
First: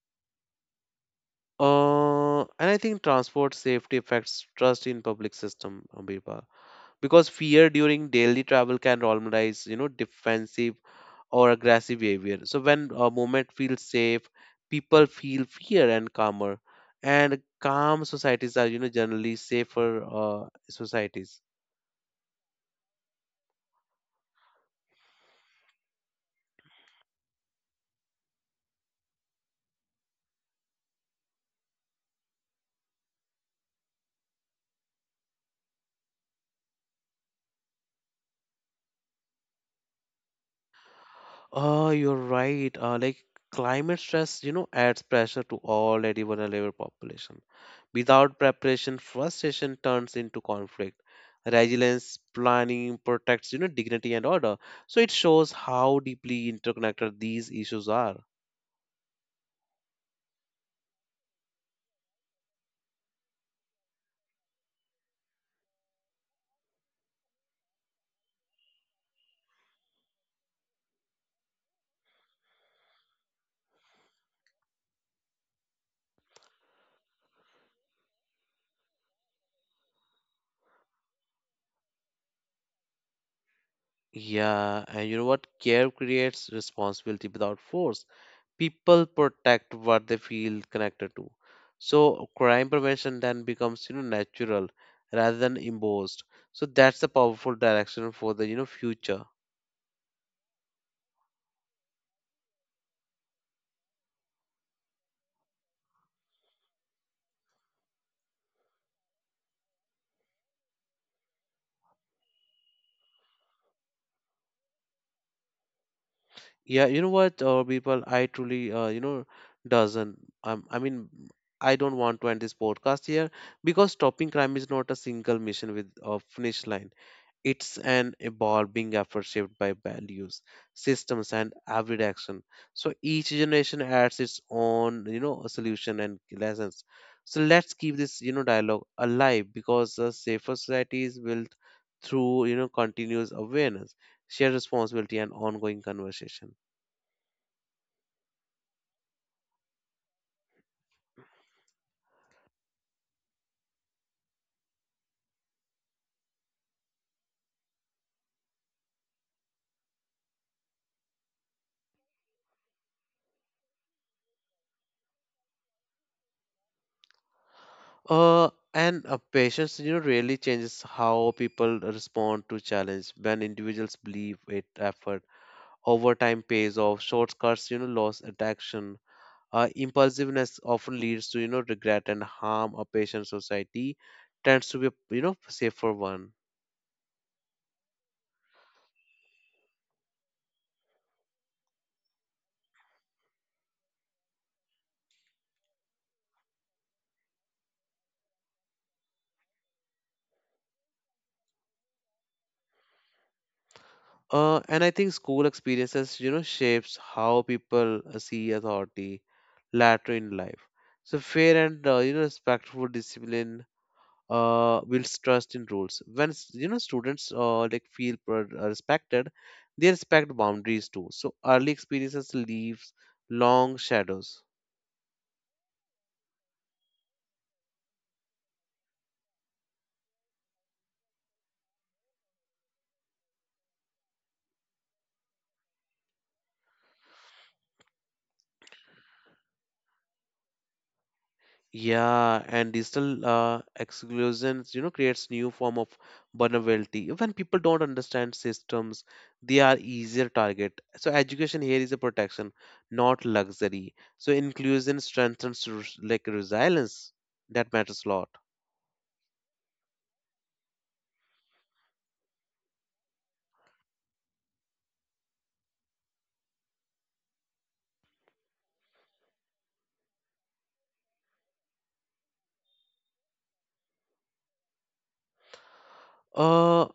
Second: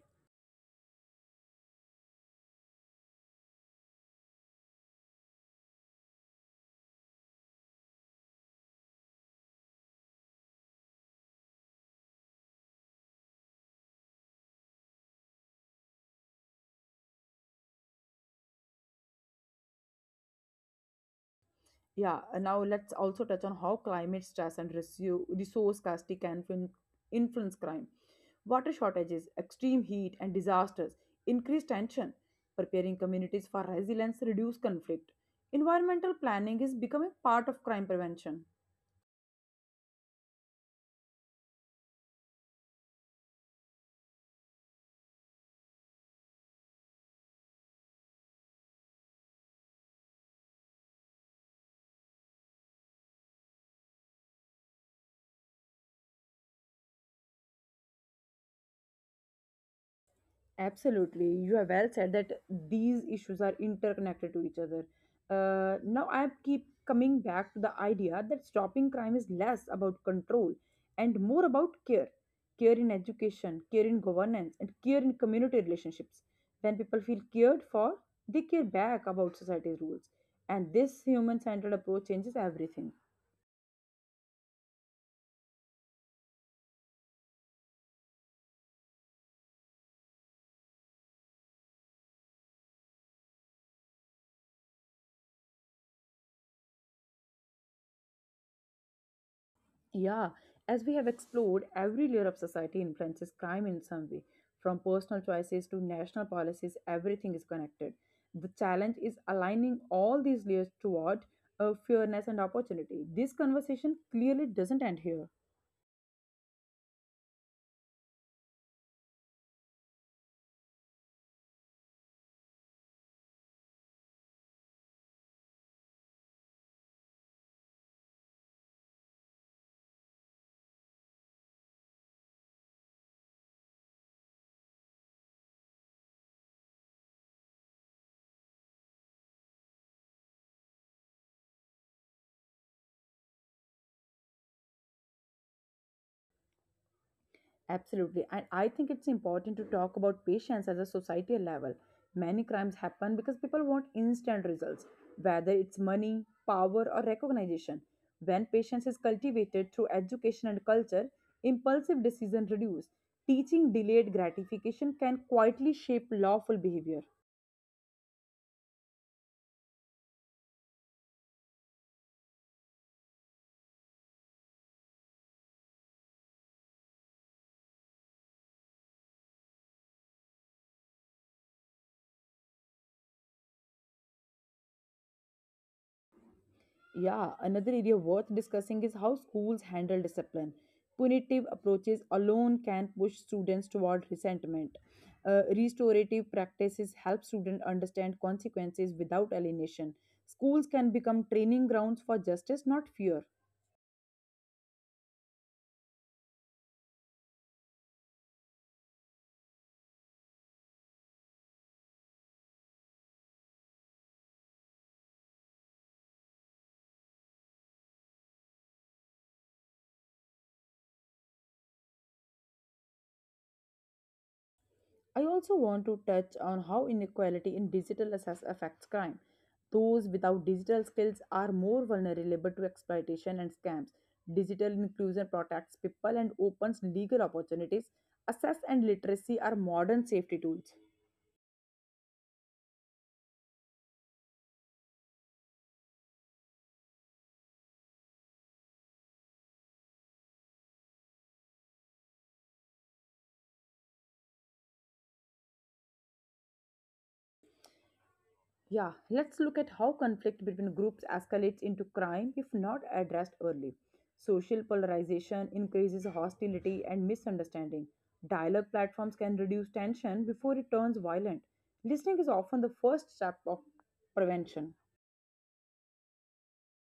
And I think transport safety affects trust in public system, Birbal, because fear during daily travel can normalize, you know, defensive or aggressive behavior. So when a movement feels safe, people feel fear and calmer, and calm societies are, you know, generally safer societies.
Yeah, and now let's also touch on how climate stress and resource scarcity can influence crime. Water shortages, extreme heat, and disasters increase tension. Preparing communities for resilience reduce conflict. Environmental planning is becoming part of crime prevention.
Oh, you're right. Like climate stress, you know, adds pressure to already vulnerable population. Without preparation, frustration turns into conflict. Resilience planning protects, you know, dignity and order. So it shows how deeply interconnected these issues are.
Absolutely. You have well said that these issues are interconnected to each other. Now, I keep coming back to the idea that stopping crime is less about control and more about care. Care in education, care in governance, and care in community relationships. When people feel cared for, they care back about society's rules. And this human centered approach changes everything.
Yeah, and you know what? Care creates responsibility without force. People protect what they feel connected to. So crime prevention then becomes you know natural rather than imposed. So that's the powerful direction for the you know future.
Yeah, as we have explored, every layer of society influences crime in some way. From personal choices to national policies, everything is connected. The challenge is aligning all these layers toward fairness and opportunity. This conversation clearly doesn't end here.
Yeah, you know what, people, I truly you know doesn't. I mean, I don't want to end this podcast here because stopping crime is not a single mission with a finish line. It's an evolving effort shaped by values, systems, and everyday action. So each generation adds its own, you know, solution and lessons. So let's keep this, you know, dialogue alive because a safer society is built through, you know, continuous awareness, shared responsibility, and ongoing conversation.
Absolutely. And I think it's important to talk about patience as a societal level. Many crimes happen because people want instant results, whether it's money, power, or recognition. When patience is cultivated through education and culture, impulsive decisions reduce. Teaching delayed gratification can quietly shape lawful behavior.
And Patience, you know, really changes how people respond to challenge. When individuals believe it effort overtime pays off, shortcuts you know loss attraction. Impulsiveness often leads to you know regret and harm. A patient society tends to be a, you know, safer one.
Yeah, another area worth discussing is how schools handle discipline. Punitive approaches alone can push students toward resentment. Restorative practices help students understand consequences without alienation. Schools can become training grounds for justice, not fear.
And I think school experiences you know shapes how people see authority later in life. So fair and you know respectful discipline builds trust in rules. When you know students respected, they respect boundaries too. So early experiences leaves long shadows.
I also want to touch on how inequality in digital access affects crime. Those without digital skills are more vulnerable to exploitation and scams. Digital inclusion protects people and opens legal opportunities. Access and literacy are modern safety tools.
Yeah, and digital exclusions, you know, creates new form of vulnerability. When people don't understand systems, they are easier target. So education here is a protection, not luxury. So inclusion strengthens resilience. That matters a lot.
Yeah, let's look at how conflict between groups escalates into crime if not addressed early. Social polarization increases hostility and misunderstanding. Dialogue platforms can reduce tension before it turns violent. Listening is often the first step of prevention.
Uh,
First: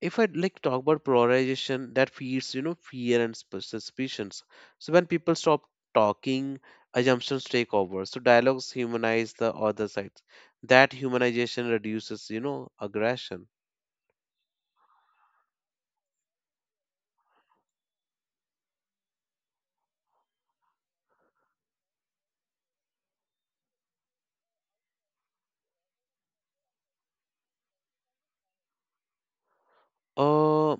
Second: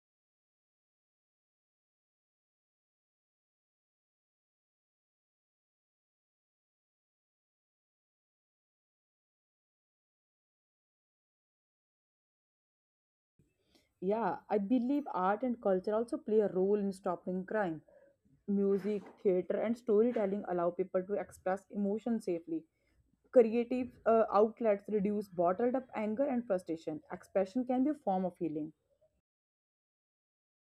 if I like talk about polarization, that feeds you know fear and suspicions. So when people stop talking, assumptions take over. So dialogues humanize the other sides. That humanization reduces you know aggression.
Yeah, I believe art and culture also play a role in stopping crime. Music, theater, and storytelling allow people to express emotion safely. Creative outlets reduce bottled up anger and frustration. Expression can be a form of healing.
Uh,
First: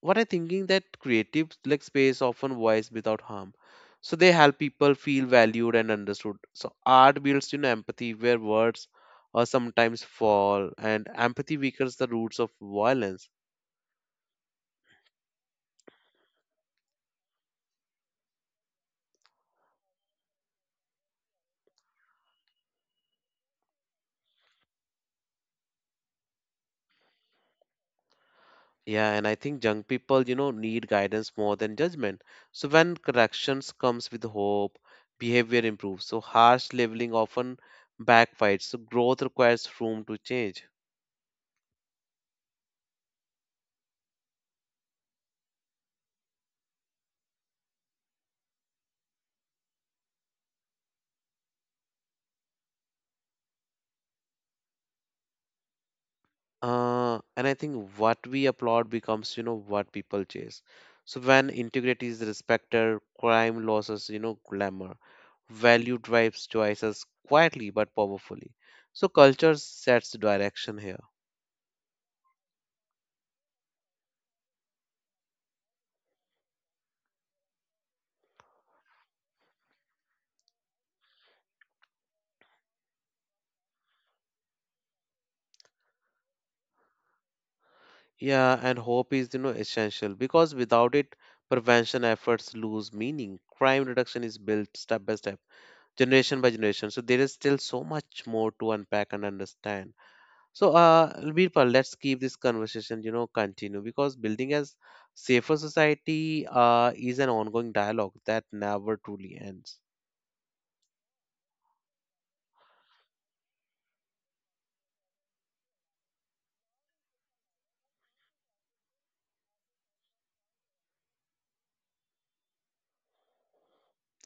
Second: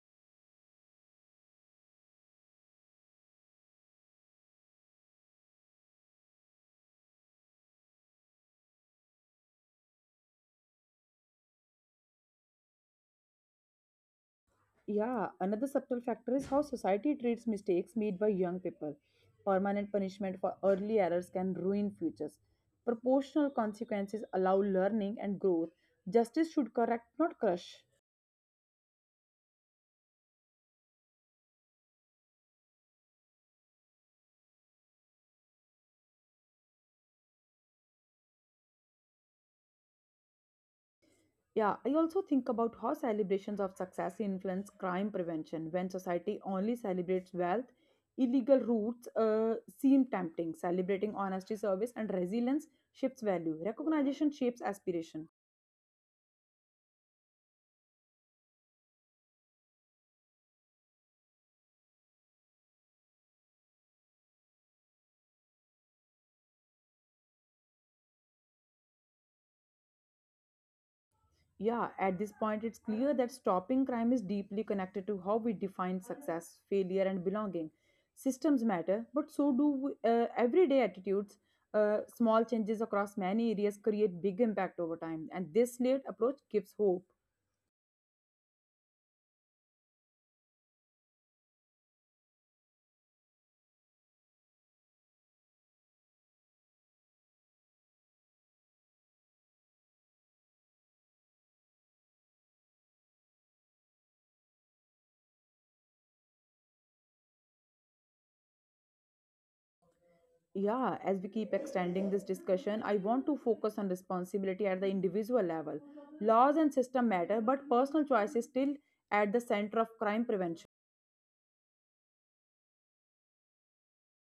what I thinking that creative like space often voice without harm. So they help people feel valued and understood. So art builds empathy where words sometimes fall, and empathy weakens the roots of violence.
Yeah, another subtle factor is how society treats mistakes made by young people. Permanent punishment for early errors can ruin futures. Proportional consequences allow learning and growth. Justice should correct, not crush.
Yeah, and I think young people, you know, need guidance more than judgment. So when corrections comes with hope, behavior improves. So harsh labeling often backfires. So growth requires room to change.
Yeah, I also think about how celebrations of success influence crime prevention. When society only celebrates wealth, illegal routes seem tempting. Celebrating honesty, service, and resilience shifts value. Recognition shapes aspiration.
And I think what we applaud becomes, you know, what people chase. So when integrity is respected, crime losses, you know, glamour. Value drives choices quietly but powerfully. So culture sets direction here.
Yeah, at this point, it's clear that stopping crime is deeply connected to how we define success, failure, and belonging. Systems matter, but so do everyday attitudes. Small changes across many areas create big impact over time, and this layered approach gives hope.
Yeah, and hope is, you know, essential because without it, prevention efforts lose meaning. Crime reduction is built step by step, generation by generation. So there is still so much more to unpack and understand. So, Birpal, let's keep this conversation, you know, continue because building a safer society, is an ongoing dialogue that never truly ends.
Yeah, as we keep extending this discussion, I want to focus on responsibility at the individual level. Laws and system matter, but personal choice is still at the center of crime prevention.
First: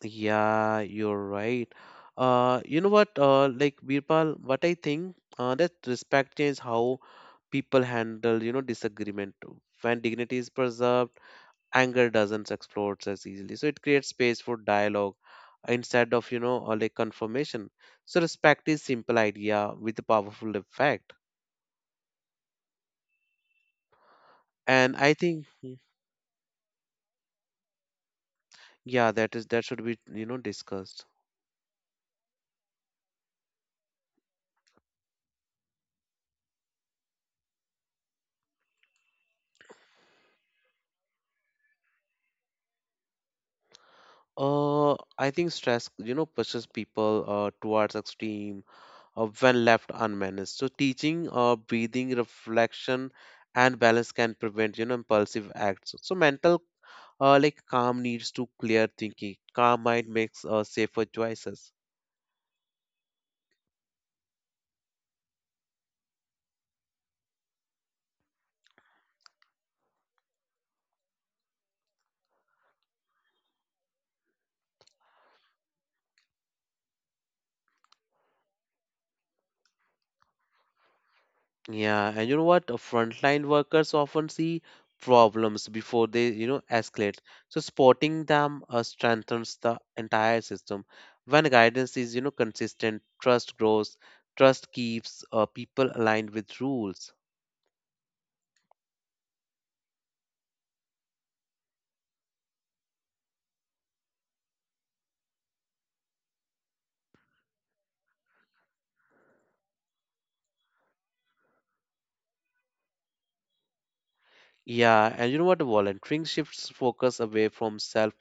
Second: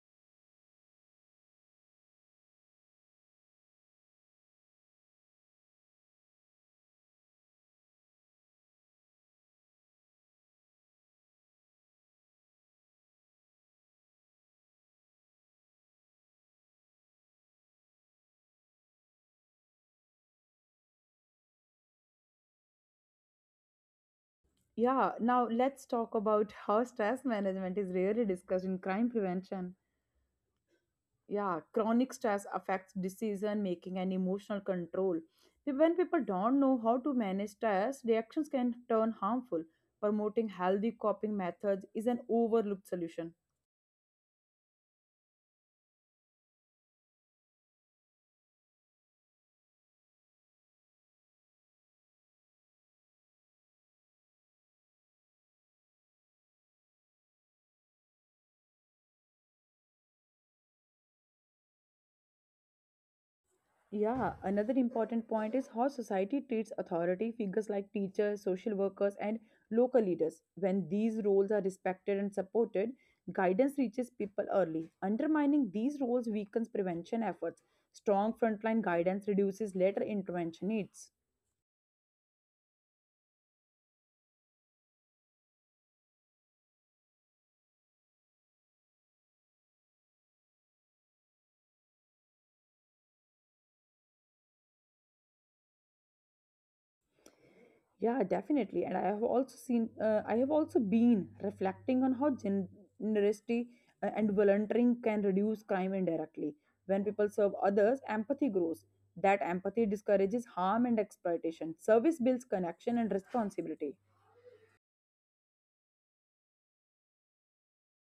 Yeah, you're right. You know what? Like Birpal, what I think that respect is how people handle, you know, disagreement. When dignity is preserved, anger doesn't explode as easily. So it creates space for dialogue instead of, you know, or like confirmation. So respect is simple idea with a powerful effect. And
Yeah,
I think,
now let's talk about how stress management is rarely discussed in
yeah,
crime
that
prevention.
should be, you know, discussed.
Yeah, chronic stress affects decision making and emotional control. When people don't know how to manage stress, reactions can turn harmful. Promoting healthy coping methods is an overlooked solution.
Uh, I think stress, you know, pushes people towards extreme when left unmanaged. So teaching breathing, reflection, and balance can prevent impulsive acts. So mental like calm needs to clear thinking. Calm mind makes safer choices.
Yeah, another important point is how society treats authority figures like teachers, social workers, and local leaders. When these roles are respected and supported, guidance reaches people early. Undermining these roles weakens prevention efforts. Strong frontline guidance reduces later intervention needs.
Yeah, and you know what? Frontline workers often see problems before they escalate. So spotting them strengthens the entire system. When guidance is consistent, trust grows. Trust keeps people aligned with rules.
Yeah, definitely. And I have also seen, I have also been reflecting on how generosity and volunteering can reduce crime indirectly. When people serve others, empathy grows. That empathy discourages harm and exploitation. Service builds connection and responsibility.
Yeah, and you know what? Volunteering shifts focus away from self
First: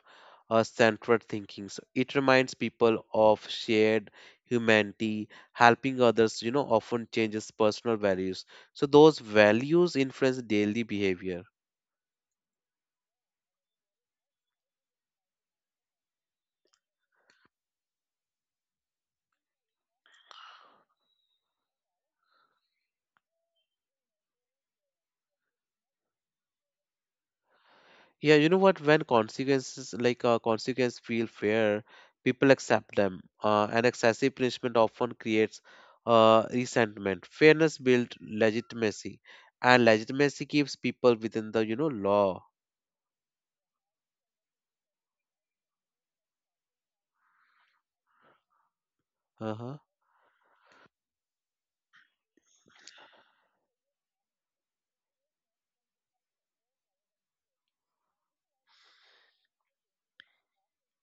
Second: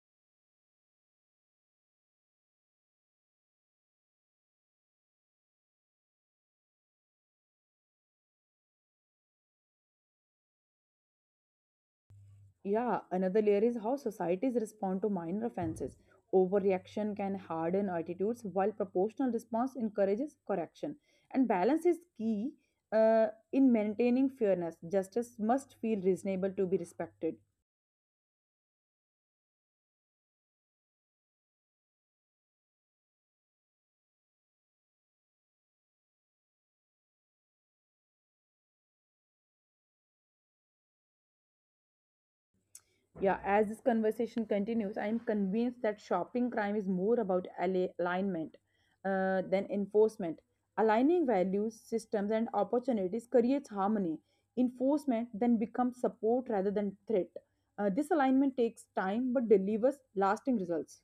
centered thinking. So it reminds people of shared humanity, helping others, you know, often changes personal values. So those values influence daily behavior.
Yeah, another layer is how societies respond to minor offenses. Overreaction can harden attitudes, while proportional response encourages correction. And balance is key in maintaining fairness. Justice must feel reasonable to be respected.
Yeah, you know what? When consequences like consequences feel fair, people accept them. And excessive punishment often creates resentment. Fairness builds legitimacy, and legitimacy keeps people within the law.
Yeah, as this conversation continues, I am convinced that shopping crime is more about alignment than
Uh-huh.
enforcement. Aligning values, systems, and opportunities creates harmony. Enforcement then becomes support rather than threat. This alignment takes time but delivers lasting results.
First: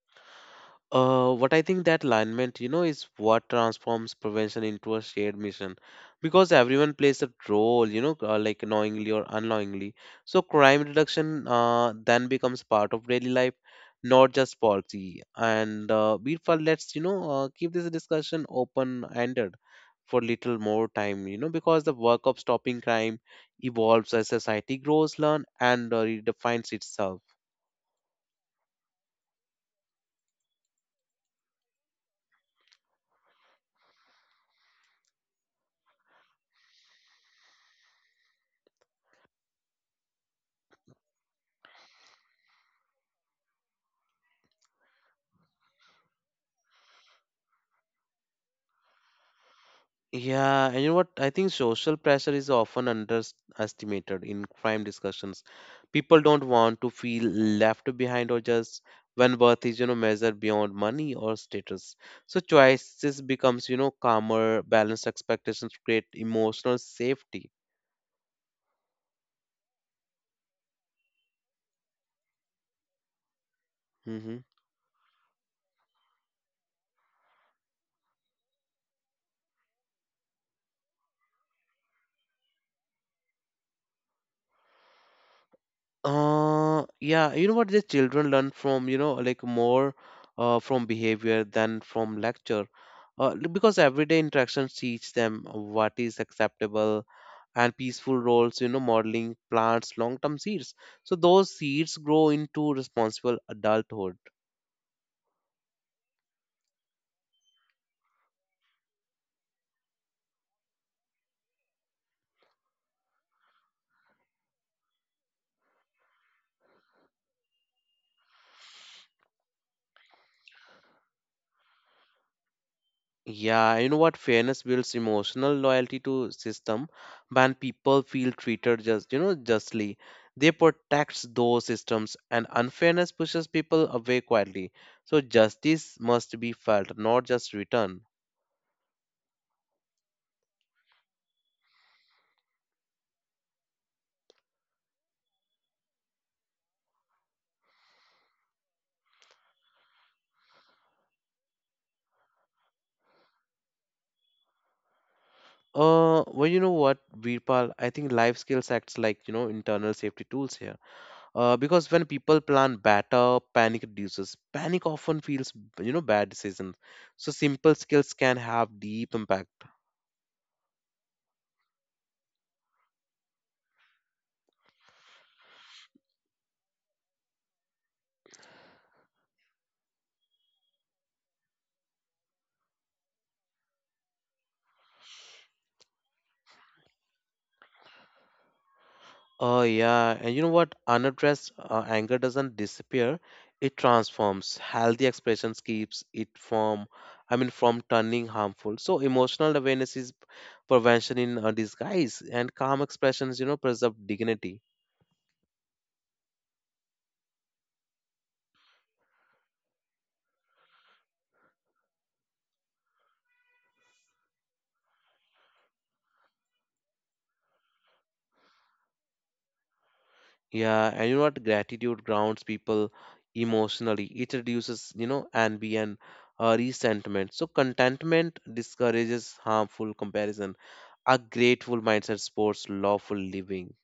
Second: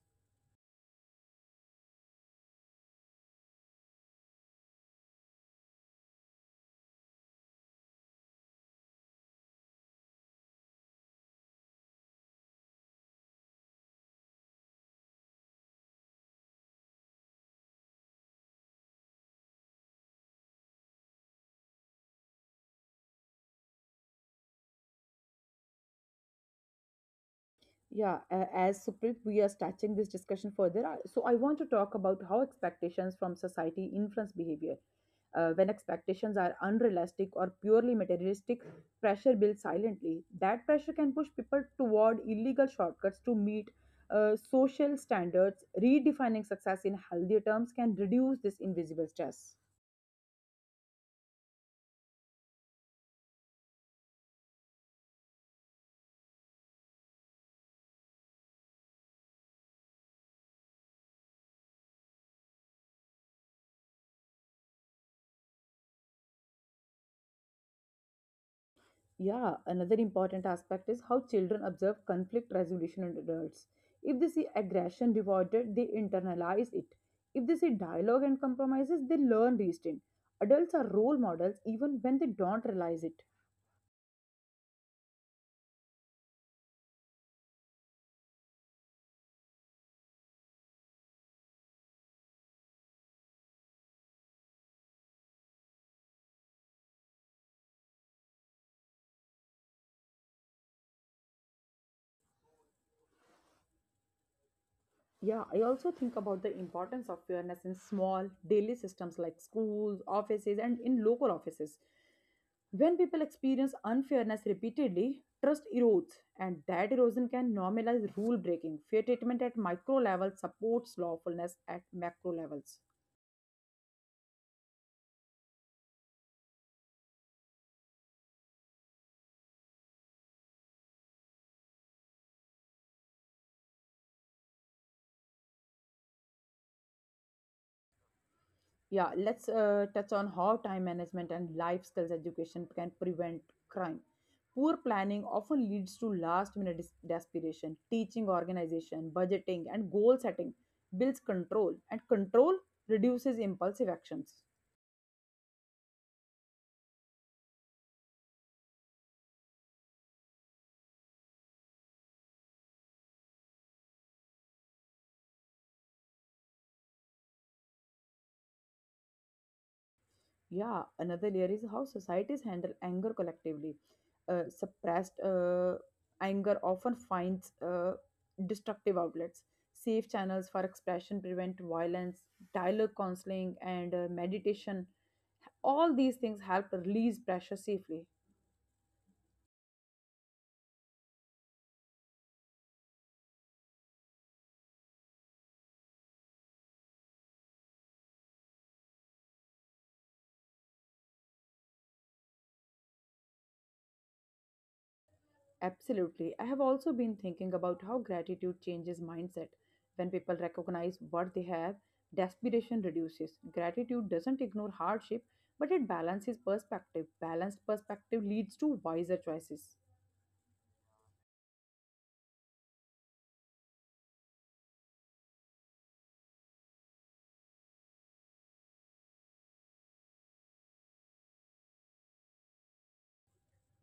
What I think that alignment, you know, is what transforms prevention into a shared mission because everyone plays a role, you know, like knowingly or unknowingly. So crime reduction then becomes part of daily life, not just policy. And we felt let's, you know, keep this discussion open-ended for little more time, you know, because the work of stopping crime evolves as society grows, learn, and redefines itself.
Yeah, as Suprit, we are stretching this discussion further. So, I want to talk about how expectations from society influence behavior. When expectations are unrealistic or purely materialistic, pressure builds silently. That pressure can push people toward illegal shortcuts to meet social standards. Redefining success in healthier terms can reduce this invisible stress.
Yeah, and you know what? I think social pressure is often underestimated in crime discussions. People don't want to feel left behind or just when worth is, you know, measured beyond money or status. So choices becomes, you know, calmer, balanced expectations create emotional safety.
Yeah, another important aspect is how children observe conflict resolution in adults. If they
Hmm.
see aggression rewarded, they internalize it. If they see dialogue and compromises, they learn restraint. Adults are role models even when they don't realize it.
Yeah, you know what? The children learn from, you know, like more from behavior than from lecture. Because everyday interactions teach them what is acceptable and peaceful roles, you know, modeling plants long-term seeds. So those seeds grow into responsible adulthood.
Yeah, I also think about the importance of fairness in small daily systems like schools, offices, and in local offices. When people experience unfairness repeatedly, trust erodes, and that erosion can normalize rule breaking. Fair treatment at micro level supports lawfulness at macro levels.
Yeah, you know what? Fairness builds emotional loyalty to system when people feel you know, justly. They protects those systems and unfairness pushes people away quietly. So justice must be felt, not just written.
Yeah, let's touch on how time management and life skills education can prevent crime. Poor planning often leads to last minute desperation. Teaching organization, budgeting, and goal setting builds control, and control reduces impulsive actions.
Well, you know what, Virpal? I think life skills acts like, you know, internal safety tools here. Because when people plan better panic reduces panic often feels bad decisions. So simple skills can have deep impact.
Yeah, another layer is how societies handle anger collectively. Suppressed anger often finds destructive outlets. Safe channels for expression prevent violence, dialogue counseling, and meditation. All these things help release pressure safely.
Oh yeah, and you know what, unaddressed anger doesn't disappear, it transforms. Healthy expressions keeps it from from turning harmful. So emotional awareness is prevention in disguise, and calm expressions, you know, preserve dignity.
Absolutely. I have also been thinking about how gratitude changes mindset. When people recognize what they have, desperation reduces. Gratitude doesn't ignore hardship, but it balances perspective. Balanced perspective leads to wiser choices.
Yeah, and you know what? Gratitude grounds people emotionally. It reduces, you know, envy and resentment. So contentment discourages harmful comparison. A grateful mindset supports lawful living.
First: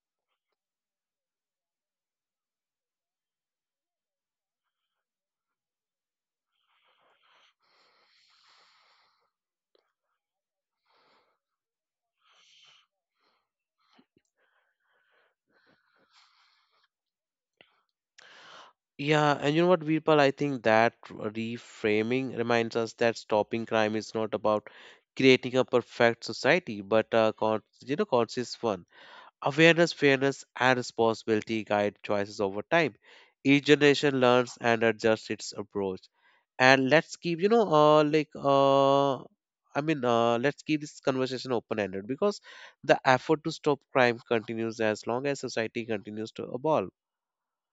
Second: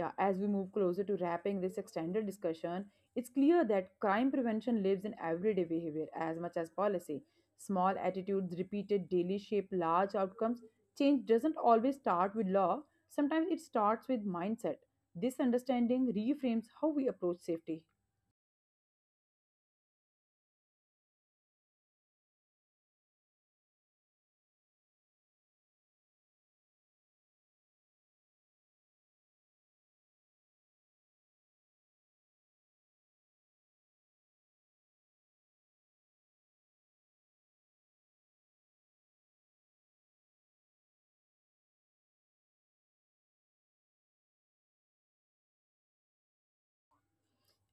Yeah, as we move closer to wrapping this extended discussion, it's clear that crime prevention lives in everyday behavior as much as policy. Small attitudes repeated daily shape large outcomes. Change doesn't always start with law, sometimes it starts with mindset. This understanding reframes how we approach safety.
Yeah, and you know what, Virpal? I think that reframing reminds us that stopping crime is not about creating a perfect society, but a you know, conscious one. Awareness, fairness, and responsibility guide choices over time. Each generation learns and adjusts its approach. And let's keep, you know, let's keep this conversation open ended because the effort to stop crime continues as long as society continues to evolve.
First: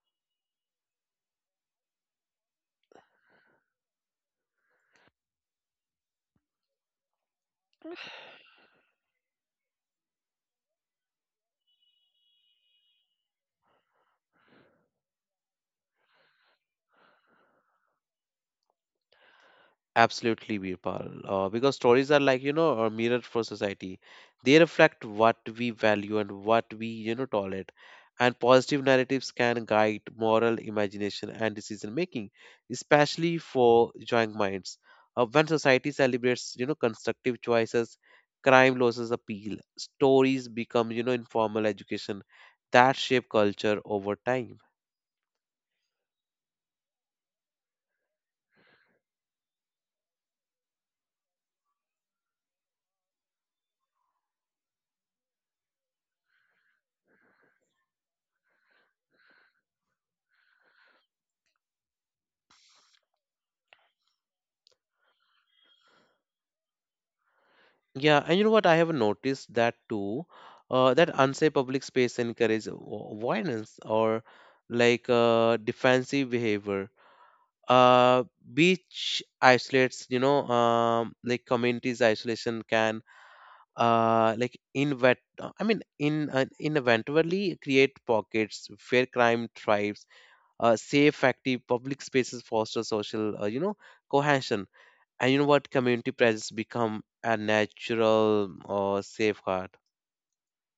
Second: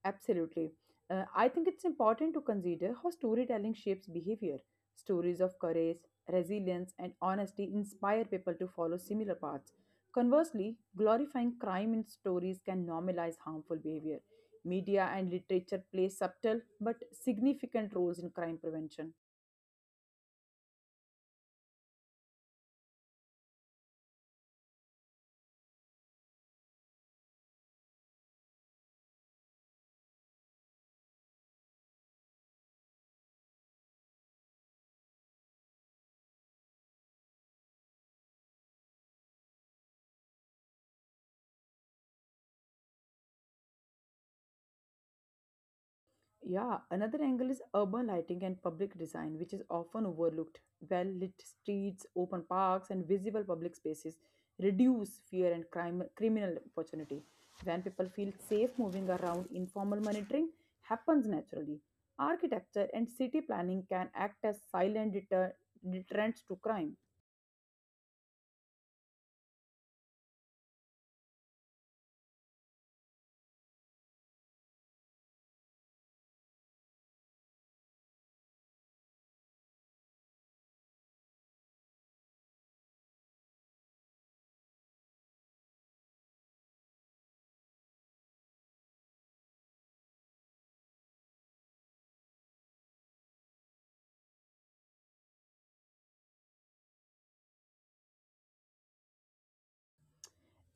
Absolutely. I think it's important to consider how storytelling shapes behavior. Stories of courage, resilience, and honesty inspire people to follow similar paths. Conversely, glorifying crime in stories can normalize harmful behavior. Media and literature play subtle but significant roles in crime prevention.
Absolutely, Birpal. Because stories are like, you know, a mirror for society. They reflect what we value and what we, you know, tolerate. And positive narratives can guide moral imagination and decision making, especially for young minds. When society celebrates, you know, constructive choices, crime losses appeal. Stories become, you know, informal education that shape culture over time.
Yeah, another angle is urban lighting and public design, which is often overlooked. Well lit streets, open parks, and visible public spaces reduce fear and crime, criminal opportunity. When people feel safe moving around, informal monitoring happens naturally. Architecture and city planning can act as silent deterrents to crime.
Yeah, and you know what? I have noticed that too. That unsafe public space encourages violence or like defensive behavior. Uh, beach isolates, you know, like communities isolation can, like invent. I mean, in inevitably create pockets where crime thrives. Safe, active public spaces foster social, you know, cohesion, and you know what, community presence become a natural or safeguard.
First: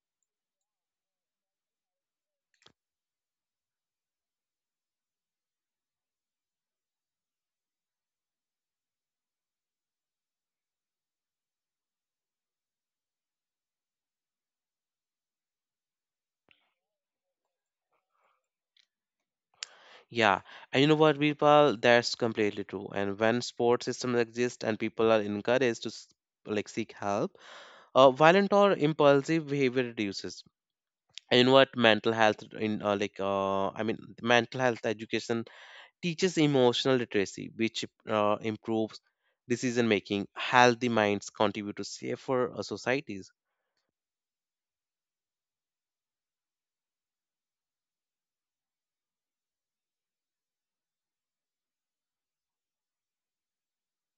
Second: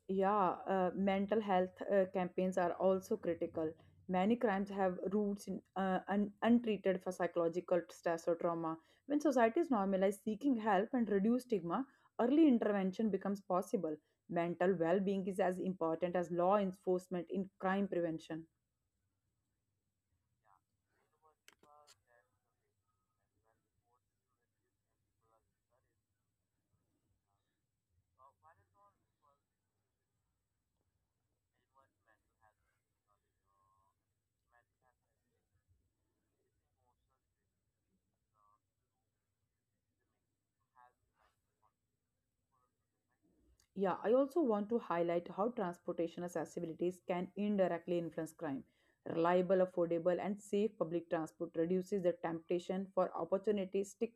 Yeah, mental health campaigns are also critical. Many crimes have roots in untreated for psychological stress or trauma. When societies normalize seeking help and reduce stigma, early intervention becomes possible. Mental well being is as important as law enforcement in crime prevention.
Yeah, and you know what people, that's completely true, and when support systems exist and people are encouraged to like seek help, violent or impulsive behavior reduces. And you know what, mental health in mental health education teaches emotional literacy, which improves decision making. Healthy minds contribute to safer societies.
Yeah, I also want to highlight how transportation accessibilities can indirectly influence crime. Reliable, affordable, and safe public transport reduces the temptation for opportunistic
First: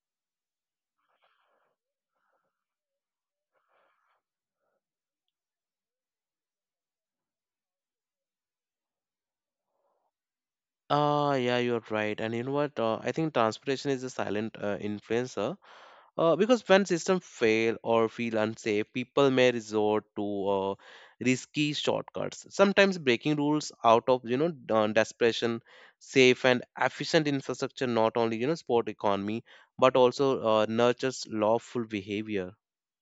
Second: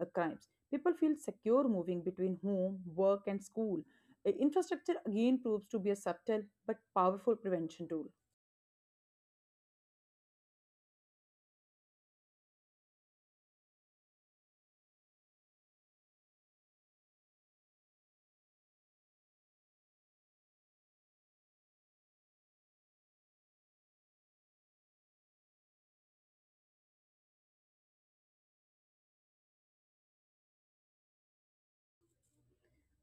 crimes. People feel secure moving between home, work, and school. Infrastructure again proves to be a subtle but powerful prevention tool.
Ah, yeah, you're right. And you know what? I think transportation is a silent influencer because when systems fail or feel unsafe, people may resort to risky shortcuts. Sometimes breaking rules out of desperation. Safe and efficient infrastructure not only support economy but also nurtures lawful behavior.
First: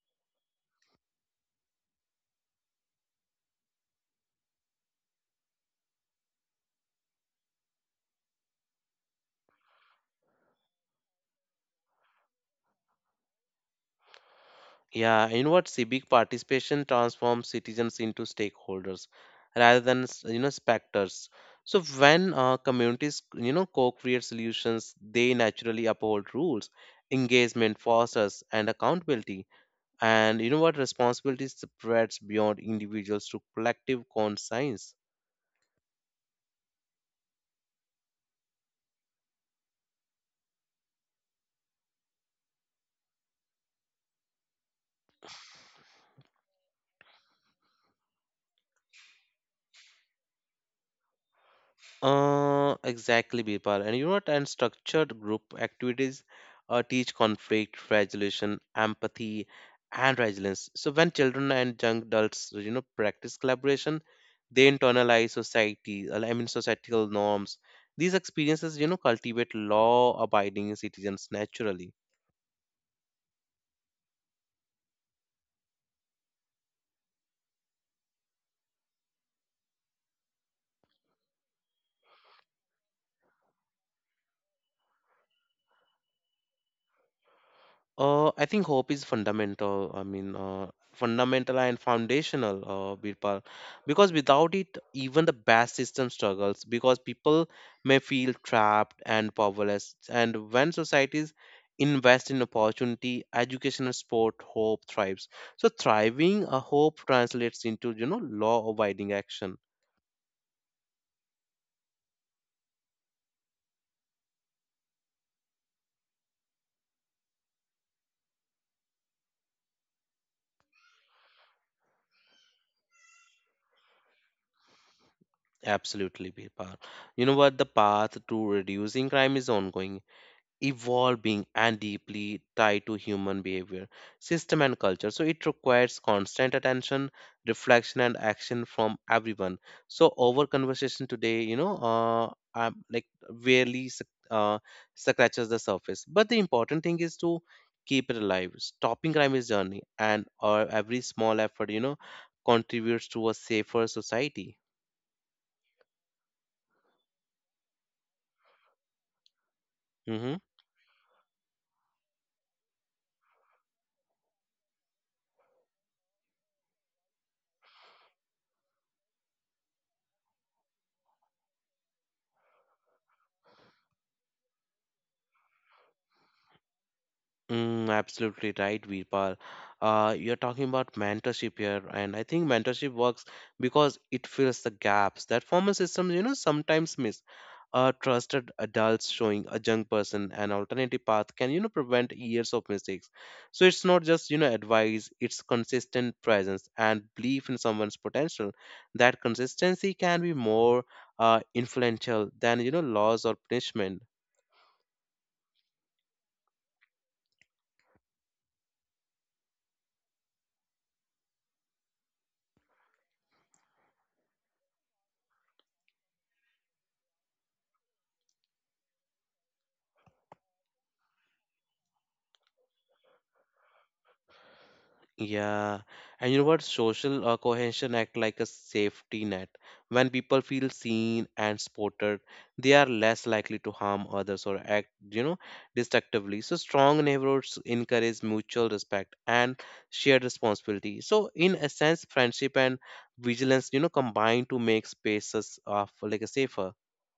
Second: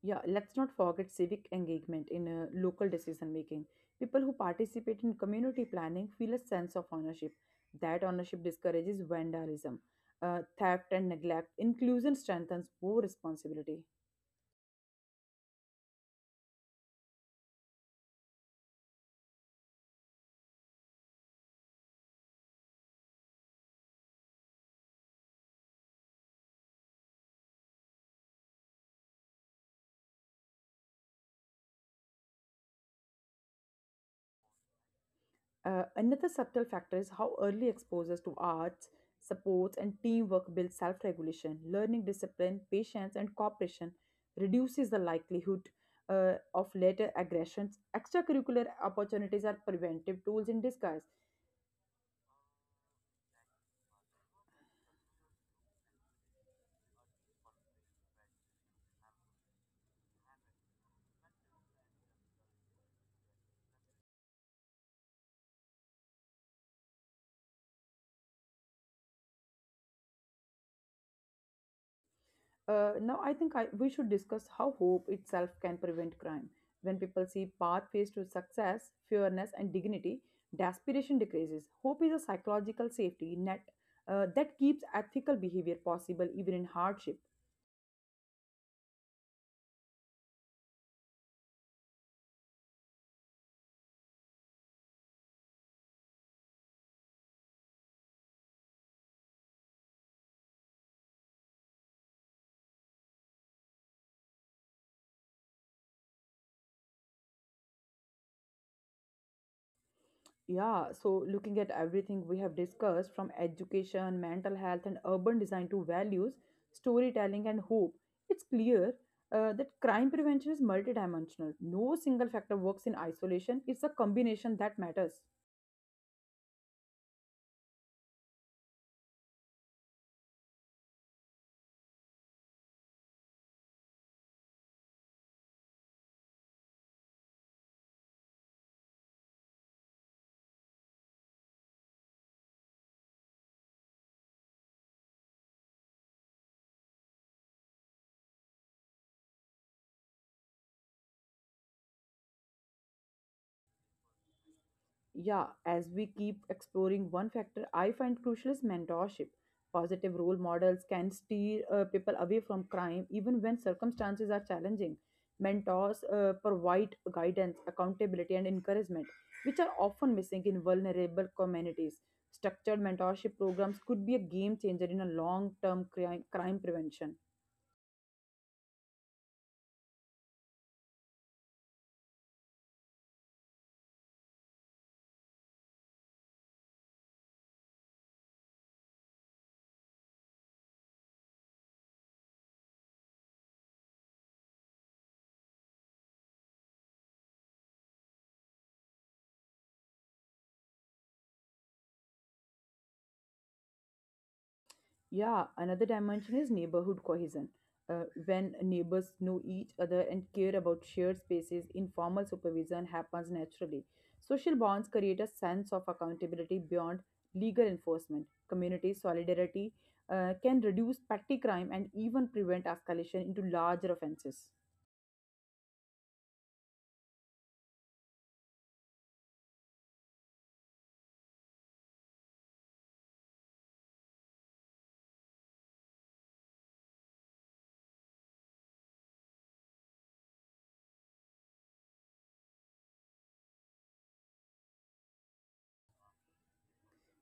Yeah, let's not forget civic engagement in local decision making. People who participate in community planning feel a sense of ownership. That ownership discourages vandalism, theft, and neglect. Inclusion strengthens more responsibility.
Yeah, you know what? Civic participation transforms citizens into stakeholders rather than you know spectators. So when communities, you know, co-create solutions, they naturally uphold rules, engagement fosters, and accountability. And you know what? Responsibility spreads beyond individuals to collective conscience.
Another subtle factor is how early exposures to arts, supports, and teamwork build self regulation. Learning discipline, patience, and cooperation reduces the likelihood of later aggressions. Extracurricular opportunities are preventive tools in disguise.
Exactly, Bipal. And you know what? And structured group activities teach conflict resolution, empathy, and resilience. So when children and young adults, you know, practice collaboration, they internalize society. Societal norms. These experiences, you know, cultivate law-abiding citizens naturally.
Now, I think I, We should discuss how hope itself can prevent crime. When people see pathways to success, fairness, and dignity, desperation decreases. Hope is a psychological safety net that keeps ethical behavior possible even in hardship.
I think hope is fundamental. Fundamental and foundational, Birpal, because without it, even the best system struggles because people may feel trapped and powerless. And when societies invest in opportunity, education, and sport, hope thrives. So thriving, a hope translates into, you know, law-abiding action.
Yeah, so looking at everything we have discussed from education, mental health, and urban design to values, storytelling, and hope, it's clear that crime prevention is multidimensional. No single factor works in isolation, it's a combination that matters.
Absolutely, Birpal. You know what? The path to reducing crime is ongoing, evolving, and deeply tied to human behavior, system, and culture. So it requires constant attention, reflection, and action from everyone. So our conversation today, you know, like really scratches the surface. But the important thing is to keep it alive. Stopping crime is journey, and or every small effort, you know, contributes to a safer society.
Yeah, as we keep exploring, one factor I find crucial is mentorship. Positive role
Mhm.
models can steer people away from crime even when circumstances are challenging. Mentors provide guidance, accountability, and encouragement, which are often missing in vulnerable communities. Structured mentorship programs could be a game changer in a long term crime prevention.
Absolutely right, Virpal. You're talking about mentorship here, and I think mentorship works because it fills the gaps that former systems, you know, sometimes miss. A trusted adults showing a young person an alternative path can, you know, prevent years of mistakes. So it's not just, you know, advice, it's consistent presence and belief in someone's potential. That consistency can be more influential than, you know, laws or punishment.
Yeah, another dimension is neighborhood cohesion. When neighbors know each other and care about shared spaces, informal supervision happens naturally. Social bonds create a sense of accountability beyond legal enforcement. Community solidarity can reduce petty crime and even prevent escalation into larger offenses.
Yeah, and you know what? Social cohesion act like a safety net. When people feel seen and supported, they are less likely to harm others or act, you know, destructively. So strong neighborhoods encourage mutual respect and shared responsibility. So in a sense, friendship and vigilance, you know, combine to make spaces of like a safer.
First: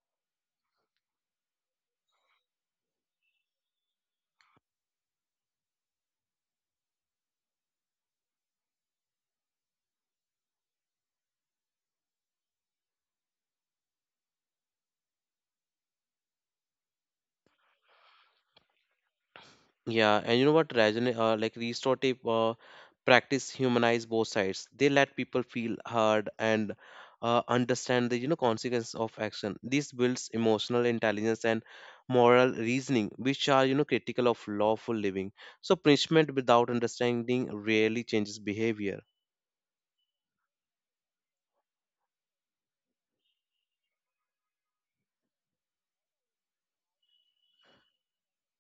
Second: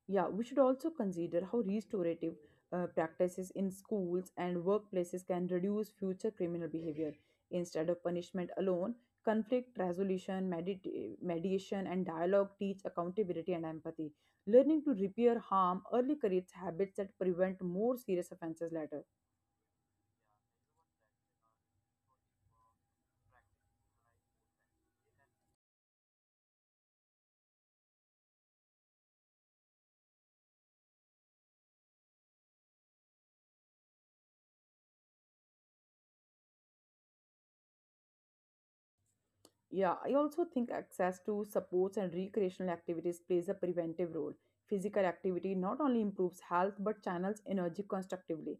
Yeah, we should also consider how restorative practices in schools and workplaces can reduce future criminal behavior. Instead of punishment alone, conflict resolution, mediation, and dialogue teach accountability and empathy. Learning to repair harm early creates habits that prevent more serious offenses later.
Yeah, and you know what, Rajan, like restorative practice humanize both sides. They let people feel heard and understand the you know consequence of action. This builds emotional intelligence and moral reasoning, which are you know critical of lawful living. So punishment without understanding rarely changes behavior.
Yeah, I also think access to sports and recreational activities plays a preventive role. Physical activity not only improves health but channels energy constructively.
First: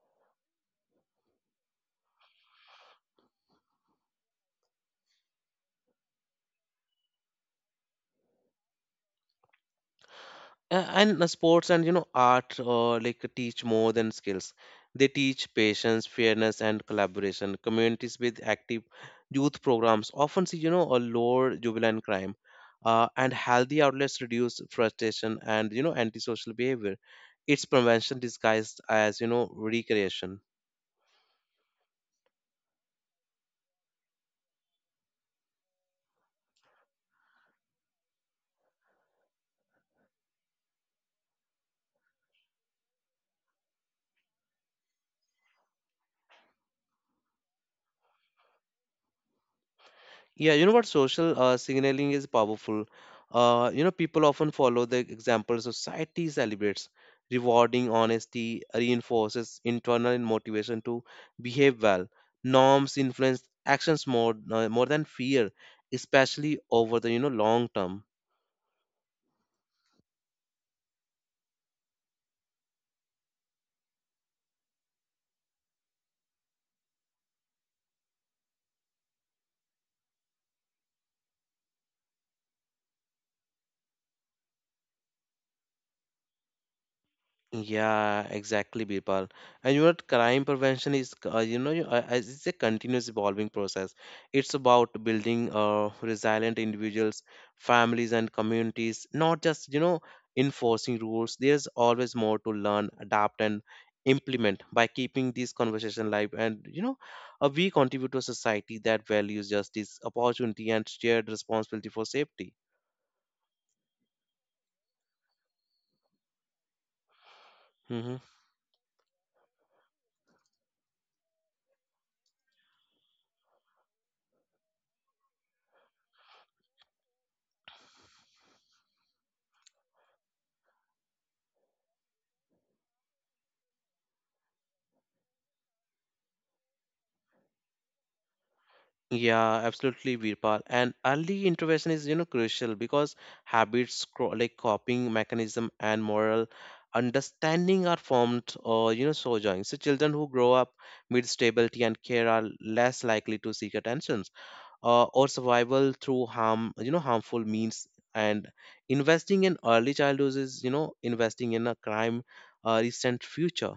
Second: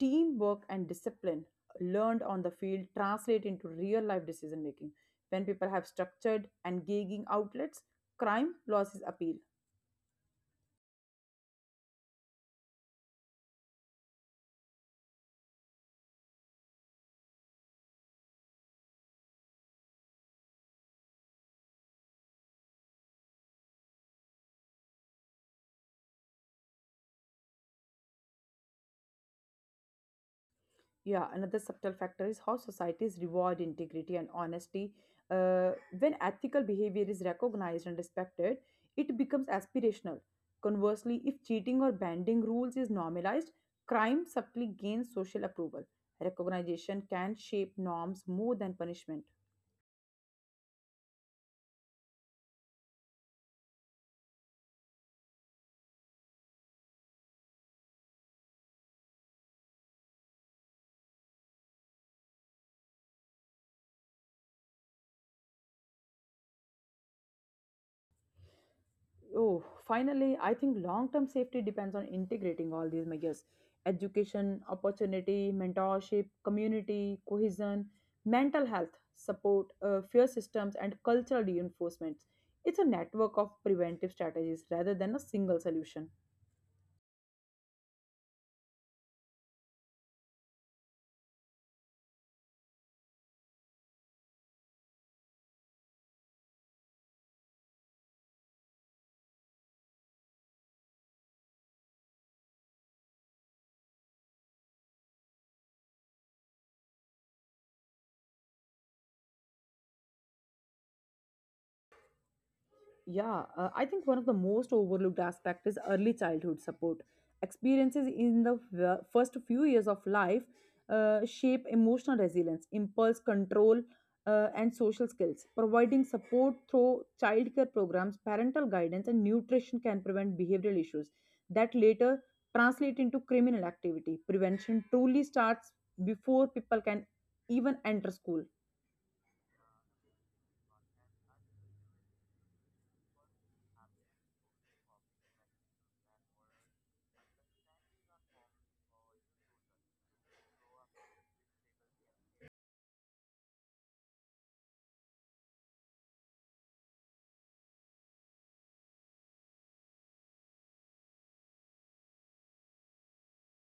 Teamwork and discipline learned on the field translate into real life decision making. When people have structured and gauging outlets, crime losses appeal.
And sports and you know art like teach more than skills. They teach patience, fairness, and collaboration. Communities with active youth programs often see, you know, a lower juvenile crime, and healthy outlets reduce frustration and you know antisocial behavior. It's prevention disguised as you know recreation.
Yeah, another subtle factor is how societies reward integrity and honesty. Uh, when ethical behavior is recognized and respected, it becomes aspirational. Conversely, if cheating or bending rules is normalized, crime subtly gains social approval. Recognition can shape norms more than punishment.
Yeah, you know what? Social signaling is powerful. You know, people often follow the example society celebrates, rewarding honesty, reinforces internal motivation to behave well. Norms influence actions more than fear, especially over the you know long term.
Oh, finally, I think long term safety depends on integrating all these measures: education, opportunity, mentorship, community, cohesion, mental health support, fear systems, and cultural reinforcements. It's a network of preventive strategies rather than a single solution.
Yeah, exactly, Birpal. And you know what? Crime prevention is, you know, as it's a continuous evolving process. It's about building resilient individuals, families, and communities, not just, you know, enforcing rules. There's always more to learn, adapt, and implement by keeping these conversation live. And, you know, we contribute to a society that values justice, opportunity, and shared responsibility for safety.
Yeah, I think one of the most overlooked aspect is early childhood support. Experiences
Mm-hmm.
in the first few years of life shape emotional resilience, impulse control, and social skills. Providing support through childcare programs, parental guidance, and nutrition can prevent behavioral issues that later translate into criminal activity. Prevention truly starts before people can even enter school.
Yeah, absolutely, Virpal. And early intervention is, you know, crucial because habits like coping mechanism and moral understanding are formed or, you know, sojourning. So children who grow up with stability and care are less likely to seek attentions or survival through harm, you know, harmful means. And investing in early childhood is, you know, investing in a crime recent future.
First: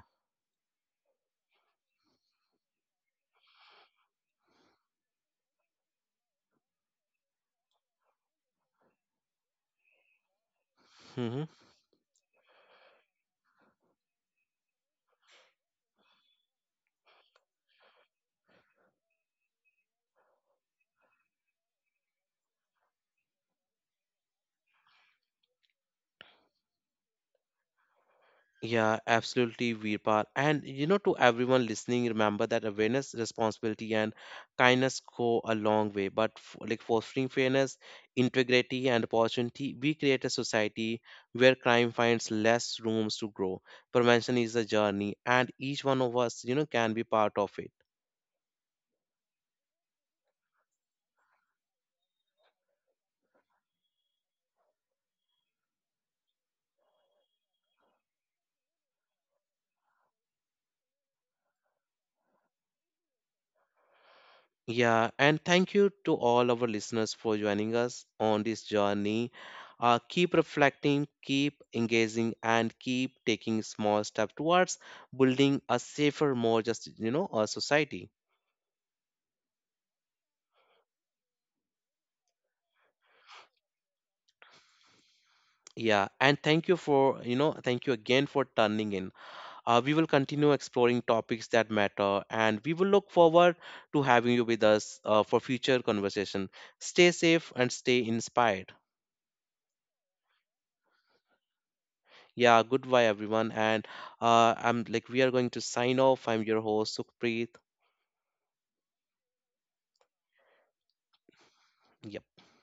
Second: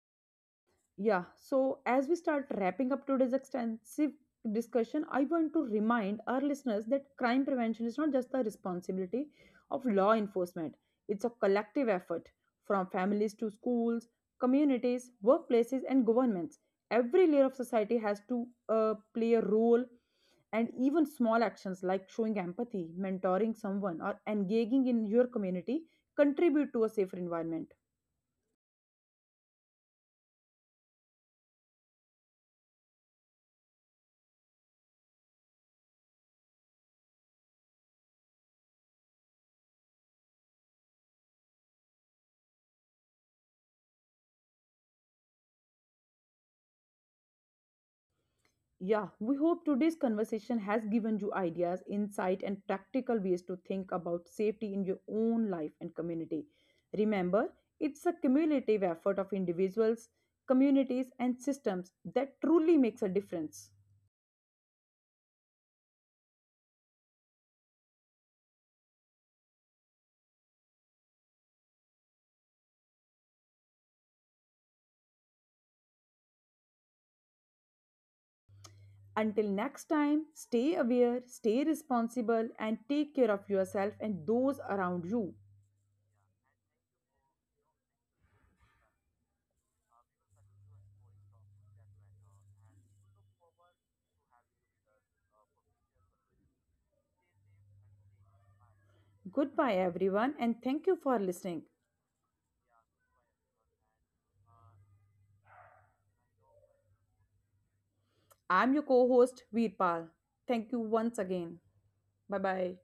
Yeah, so as we start wrapping up today's extensive discussion, I want to remind our listeners that crime prevention is not just the responsibility of law enforcement, it's a
Mm-hmm.
collective effort from families to schools, communities, workplaces, and governments. Every layer of society has to play a role, and even small actions like showing empathy, mentoring someone, or engaging in your community contribute to a safer environment.
Yeah, absolutely, Veerpal. And you know, to everyone listening, remember that awareness, responsibility, and kindness go a long way. But like fostering fairness, integrity, and opportunity, we create a society where crime finds less rooms to grow. Prevention is a journey, and each one of us, you know, can be part of it.
Yeah, we hope today's conversation has given you ideas, insight, and practical ways to think about safety in your own life and community. Remember, it's a cumulative effort of individuals, communities, and systems that truly makes a difference.
Yeah, and thank you to all our listeners for joining us on this journey. Keep reflecting, keep engaging, and keep taking small steps towards building a safer, more just, you know, a society.
Until next time, stay aware, stay responsible, and take care of yourself and those around you.
Yeah, and thank you for, you know, thank you again for turning in. We will continue exploring topics that matter, and we will look forward to having you with us for future conversation. Stay safe and stay inspired.
Goodbye, everyone, and thank you for listening.
Yeah, goodbye everyone, and I'm like we are going to sign off. I'm your host Sukhpreet.
I'm your co host, Veerpal. Thank you once again. Bye
Yep.
bye.